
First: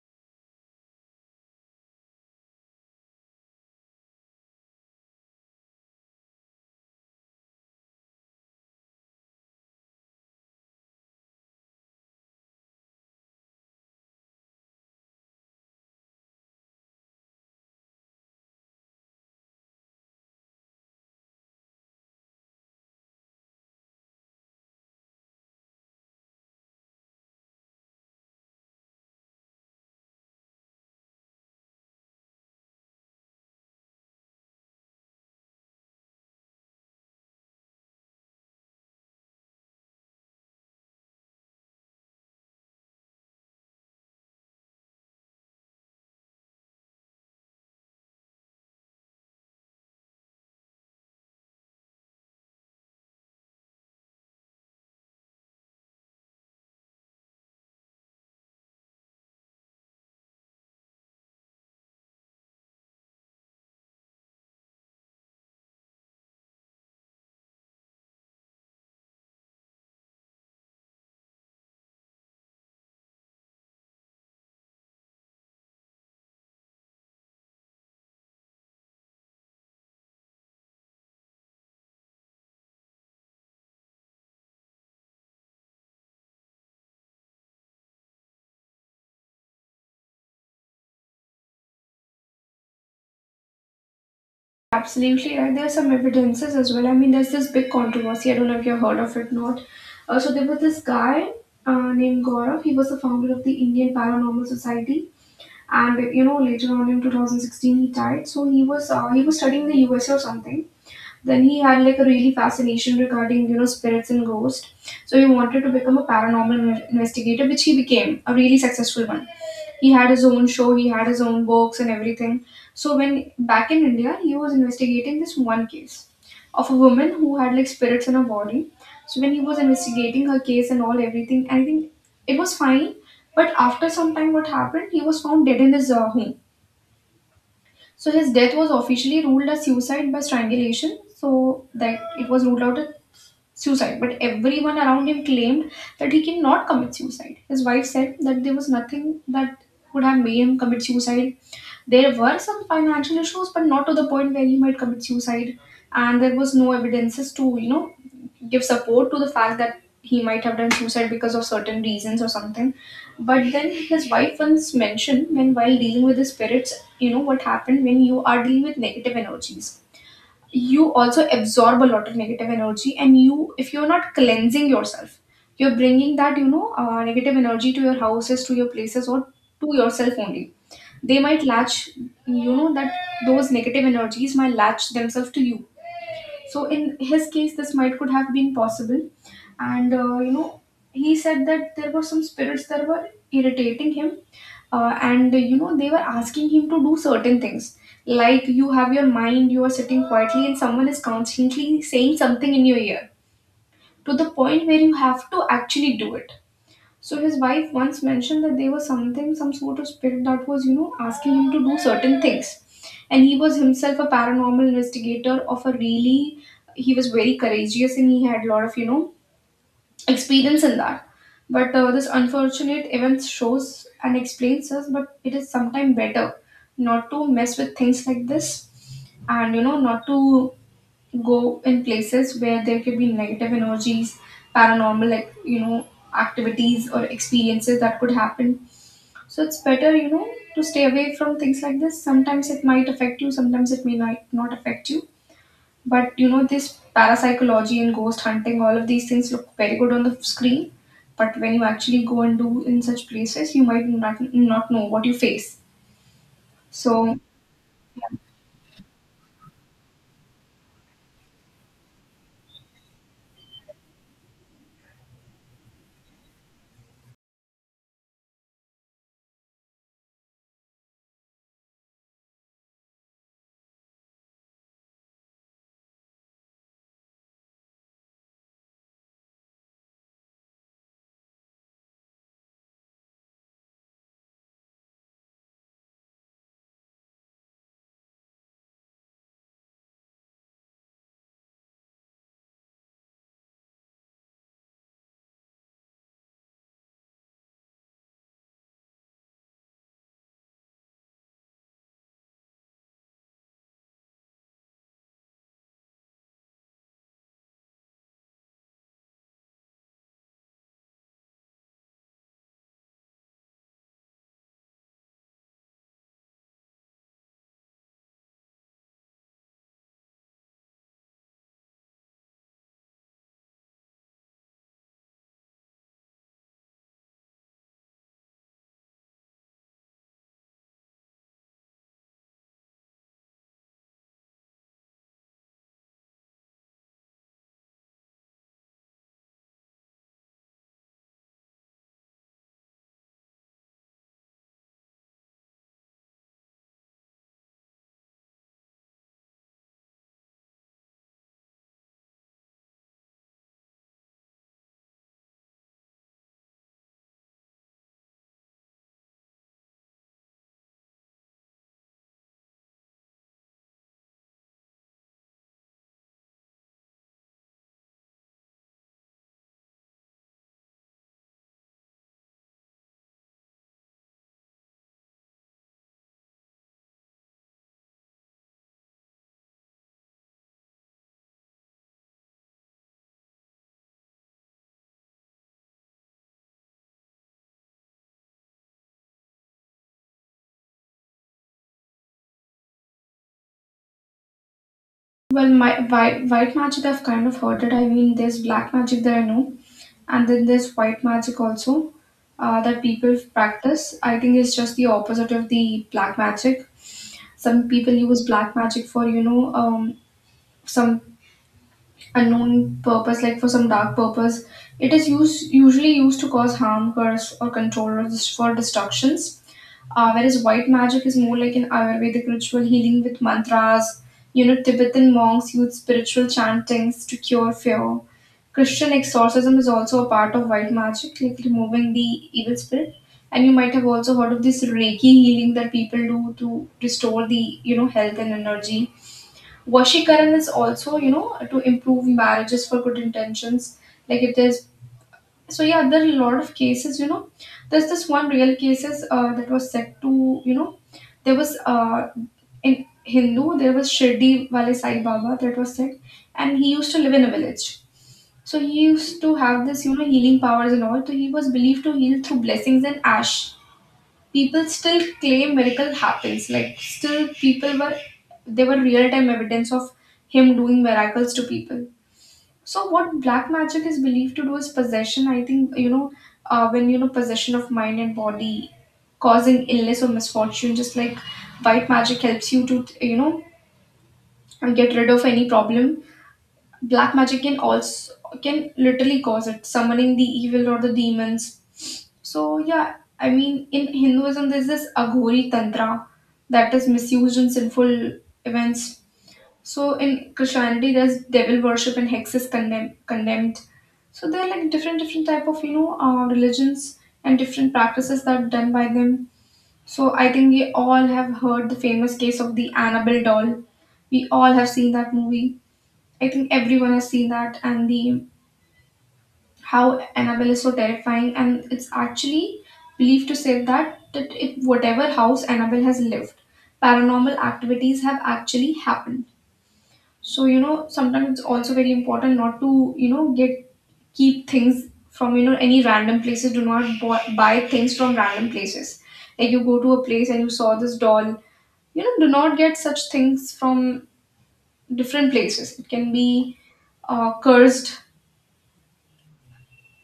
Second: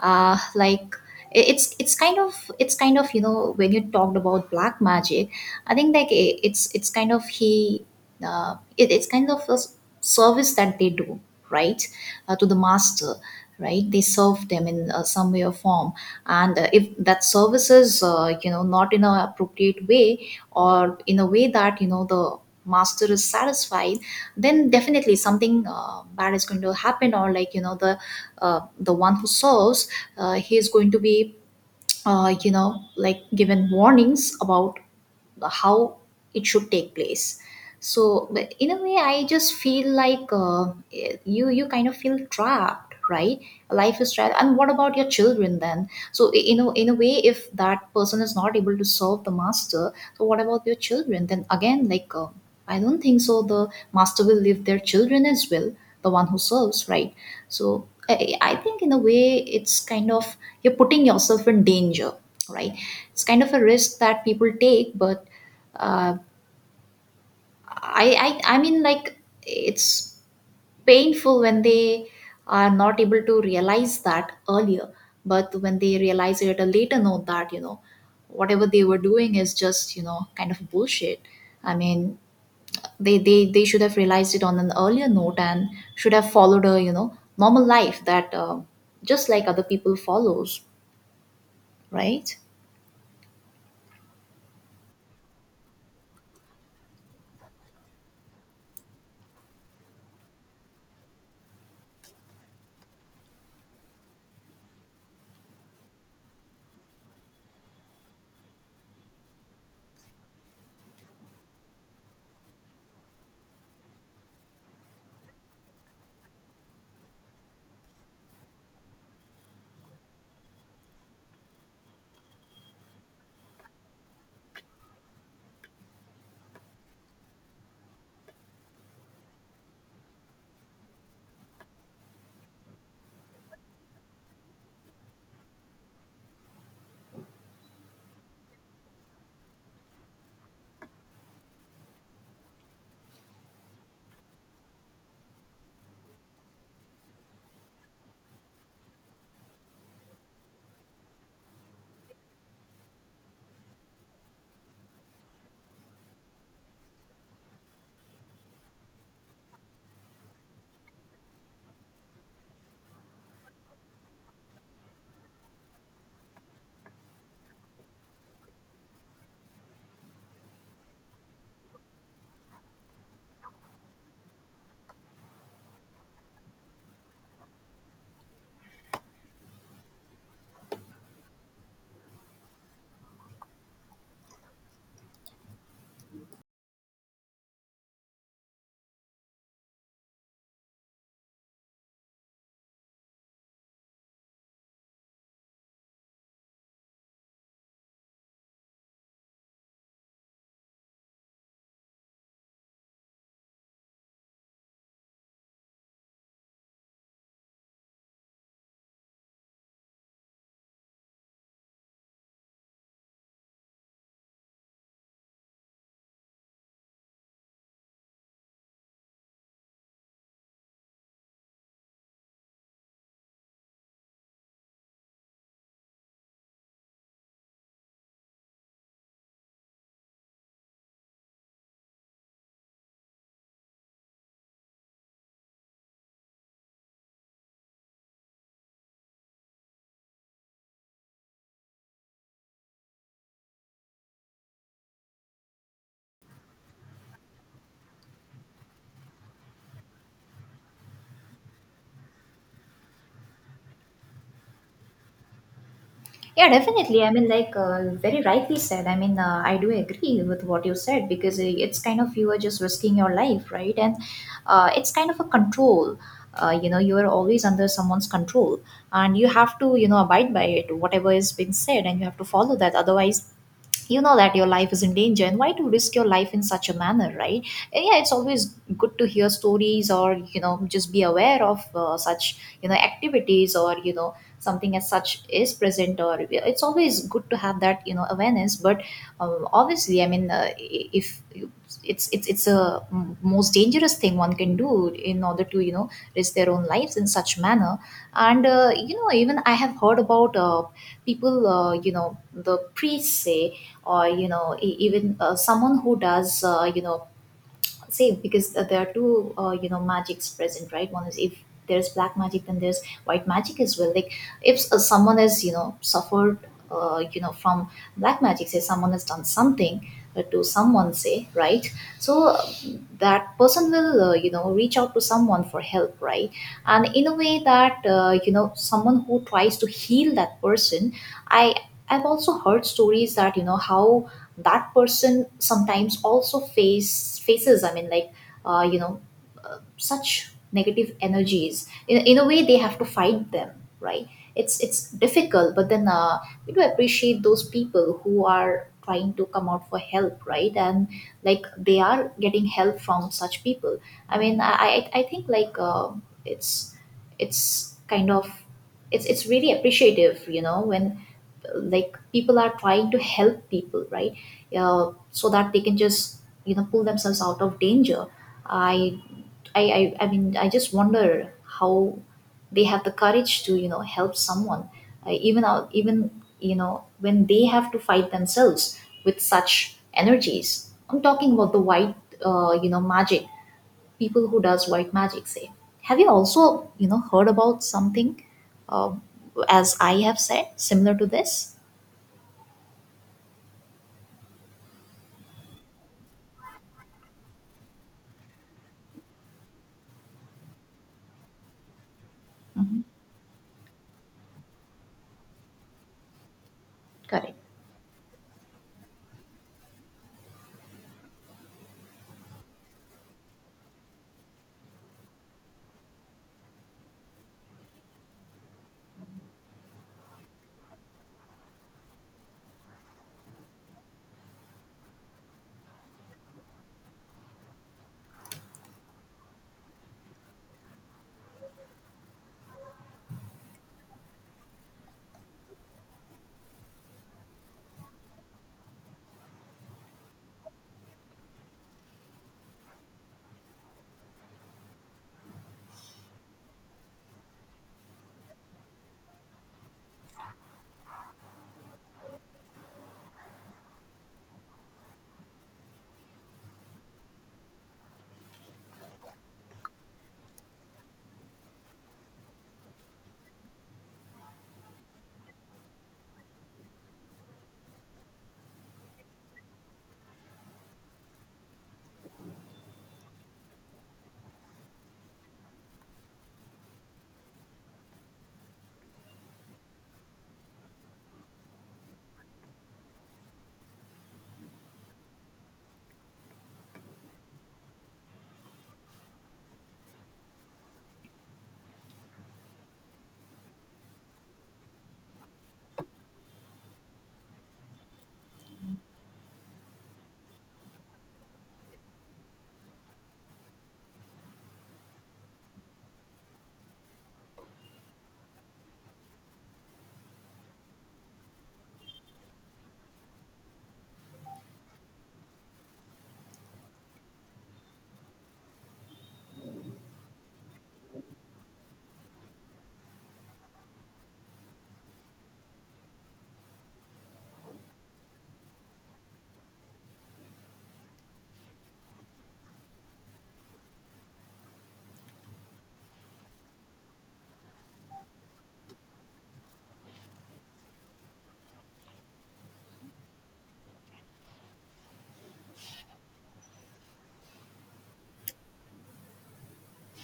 [SPEAKER 2] uh, like, i- it's, it's kind of it's kind of you know, when you talked about black magic, I think like, i- it's, it's kind of he uh, it, it's kind of a s- service that they do, right? Uh, to the master, right? They serve them in uh, some way or form. And uh, if that service is uh, you know, not in a appropriate way, or in a way that, you know, the master is satisfied, then definitely something uh, bad is going to happen. Or like, you know, the uh, the one who serves, uh, he is going to be uh, you know, like, given warnings about how it should take place. So but in a way I just feel like, uh, you, you kind of feel trapped, right? Life is trapped. And what about your children then? So, i- in a, in a way, if that person is not able to serve the master, so what about your children then? Again like, uh, I don't think so the master will leave their children as well, the one who serves, right? So I, I think in a way it's kind of you're putting yourself in danger, right? It's kind of a risk that people take. But uh, I, I I mean like it's painful when they are not able to realize that earlier, but when they realize it at a later note that, you know, whatever they were doing is just, you know, kind of bullshit. I mean they they they should have realized it on an earlier note, and should have followed a, you know, normal life that, uh, just like other people follows, right?
[SPEAKER 1] Absolutely right. There are some evidences as well. I mean, there's this big controversy. I don't know if you've heard of it or not. Uh, so there was this guy uh, named Gaurav. He was the founder of the Indian Paranormal Society, and you know later on in two thousand sixteen he died. So he was, uh, he was studying the U S A or something. Then he had like a really fascination regarding, you know, spirits and ghosts. So he wanted to become a paranormal investigator, which he became a really successful one. He had his own show, he had his own books and everything. So when back in India, he was investigating this one case of a woman who had like spirits in her body. So when he was investigating her case and all everything, I think it was fine. But after some time, what happened? He was found dead in his uh, home. So his death was officially ruled as suicide by strangulation. So that it was ruled out as suicide. But everyone around him claimed that he cannot commit suicide. His wife said that there was nothing that would have made him commit suicide. There were some financial issues, but not to the point where he might commit suicide. And there was no evidences to, you know, give support to the fact that he might have done suicide because of certain reasons or something. But then his wife once mentioned when while dealing with the spirits, you know, what happened when you are dealing with negative energies. You also absorb a lot of negative energy, and you, if you're not cleansing yourself, you're bringing that, you know, uh, negative energy to your houses, to your places, or to yourself only. They might latch, you know, that those negative energies might latch themselves to you. So in his case this might could have been possible. And uh, you know, he said that there were some spirits that were irritating him, uh, and you know they were asking him to do certain things. Like you have your mind, you are sitting quietly and someone is constantly saying something in your ear, to the point where you have to actually do it. So his wife once mentioned that there was something, some sort of spirit that was, you know, asking him to do certain things. And he was himself a paranormal investigator of a really, he was very courageous and he had a lot of, you know, experience in that. But uh, this unfortunate event shows and explains us, but it is sometimes better not to mess with things like this, and you know, not to go in places where there could be negative energies, paranormal, like you know, activities or experiences that could happen. So it's better, you know, to stay away from things like this. Sometimes it might affect you, sometimes it may not, not affect you. But you know, this parapsychology and ghost hunting, all of these things look very good on the screen. But when you actually go and do in such places, you might not not know what you face.
[SPEAKER 2] Yeah, definitely. I
[SPEAKER 1] So,
[SPEAKER 2] mean, like uh, very rightly said. I mean, uh, I do agree with what you said, because uh, it's kind of you are just risking your life, right? And uh, it's kind of a control. Uh, you know, you are always under someone's control, and you have to, you know, abide by it, whatever is being said, and you have to follow that. Otherwise, you know that your life is in danger. And why to risk your life in such a manner, right? And yeah, it's always good to hear stories, or, you know, just be aware of uh, such, you know, activities, or, you know, something as such is present. Or yeah, it's always good to have that, you know, awareness. But um, obviously, I mean, uh, i- if you, it's, it's it's a m- most dangerous thing one can do in order to, you know, risk their own lives in such manner. And uh, you know, even I have heard about uh, people, uh, you know, the priests say, or, you know, e- even uh, someone who does, uh, you know, say. Because th- there are two, uh, you know, magics present, right? One is, if there's black magic, then there's white magic as well. Like, if uh, someone has, you know, suffered, uh, you know, from black magic, say, someone has done something uh, to someone, say, right? So uh, that person will uh, you know, reach out to someone for help, right? And in a way that, uh, you know, someone who tries to heal that person, I, I've also heard stories that, you know, how that person sometimes also face faces I mean like, uh, you know uh, such negative energies, in, in a way they have to fight them, right? it's it's difficult. But then uh, we do appreciate those people who are trying to come out for help, right? And like they are getting help from such people. I mean i i, I think like, uh, it's it's kind of, it's it's really appreciative, you know, when like people are trying to help people, right? Uh, so that they can just, you know, pull themselves out of danger. I, I i i mean I just wonder how they have the courage to, you know, help someone, uh, even out even, you know, when they have to fight themselves with such energies. I'm talking about the white, uh, you know, magic, people who does white magic, say. Have you also, you know, heard about something, um as I have said, similar to this?
[SPEAKER 1] well, my white, white magic, I've kind of heard it. I mean, there's black magic that I know, and then there's white magic also uh,
[SPEAKER 2] Mm-hmm.
[SPEAKER 1] that people practice. I think it's just the opposite of the black magic.
[SPEAKER 2] Correct.
[SPEAKER 1] Some people use black magic for, you know, um, some unknown purpose, like for some dark purpose. It is used usually used to cause harm, curse, or control, or just for destructions. Uh, whereas white magic is more like an Ayurvedic ritual healing with mantras. You know, Tibetan monks use spiritual chantings to cure fear. Christian exorcism is also a part of white magic, like removing the evil spirit. And you might have also heard of this Reiki healing that people do to restore the, you know, health and energy. Vashikaran is also, you know, to improve marriages for good intentions. Like it is. So yeah, there are a lot of cases. You know, there's this one real cases uh, that was said to, you know, there was uh, in Hindu there was Shirdi Wale Sai Baba that was said, and he used to live in a village. So he used to have this, you know, healing powers and all. So he was believed to heal through blessings and ash. People still claim miracle happens. Like still people were, they were real time evidence of him doing miracles to people. So what black magic is believed to do is possession, I think, you know, uh, when, you know, possession of mind and body, causing illness or misfortune. Just like white magic helps you to, you know, get rid of any problem, black magic can also can literally cause it, summoning the evil or the demons. So yeah, I mean in Hinduism there's this Aghori Tantra that is misused in sinful events. So in Christianity there's devil worship and hexes condemn- condemned. So there are like different different type of, you know, uh, religions and different practices that are done by them. So I think we all have heard the famous case of the Annabelle doll. We all have seen that movie. I think everyone has seen that, and the how Annabelle is so terrifying, and it's actually believed to say that that in whatever house Annabelle has lived, paranormal activities have actually happened. So you know, sometimes it's also very important not to, you know, get keep things from, you know, any random places. Do not buy, buy things from random places. Like you go to a place and you saw this doll, you know, do not get such things from different places. It can be uh, cursed.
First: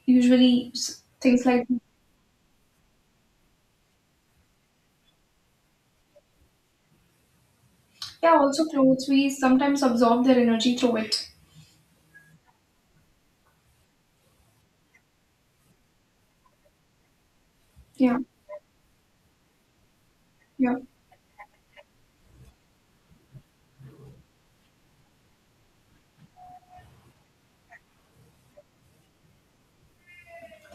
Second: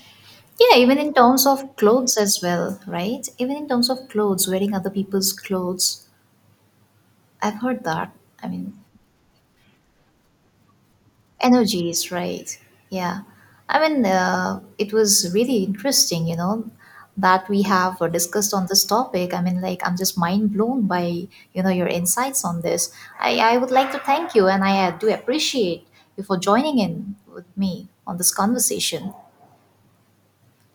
[SPEAKER 1] Usually,
[SPEAKER 2] Yeah, even
[SPEAKER 1] s-
[SPEAKER 2] in terms
[SPEAKER 1] things like,
[SPEAKER 2] of clothes as well, right? Even in terms of clothes, wearing other people's clothes, I've heard that.
[SPEAKER 1] yeah,
[SPEAKER 2] I
[SPEAKER 1] also
[SPEAKER 2] mean,
[SPEAKER 1] clothes, we sometimes absorb their energy through it.
[SPEAKER 2] energies, right. Yeah. I mean, uh, it was really interesting, you know, that we have uh,
[SPEAKER 1] Yeah,
[SPEAKER 2] discussed on this topic. I mean, like, I'm just mind
[SPEAKER 1] yeah.
[SPEAKER 2] blown by, you know, your insights on this. I, I would like to thank you, and I uh, do appreciate you for joining in with me on this conversation.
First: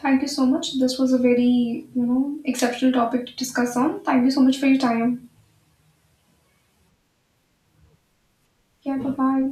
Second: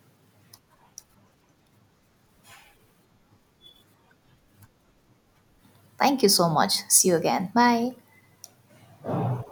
[SPEAKER 1] Thank you so much. This was a very, you know, exceptional topic to discuss on. Thank you so much for your time.
[SPEAKER 2] Thank you so much. See you again. Bye.
[SPEAKER 1] Yeah, bye bye.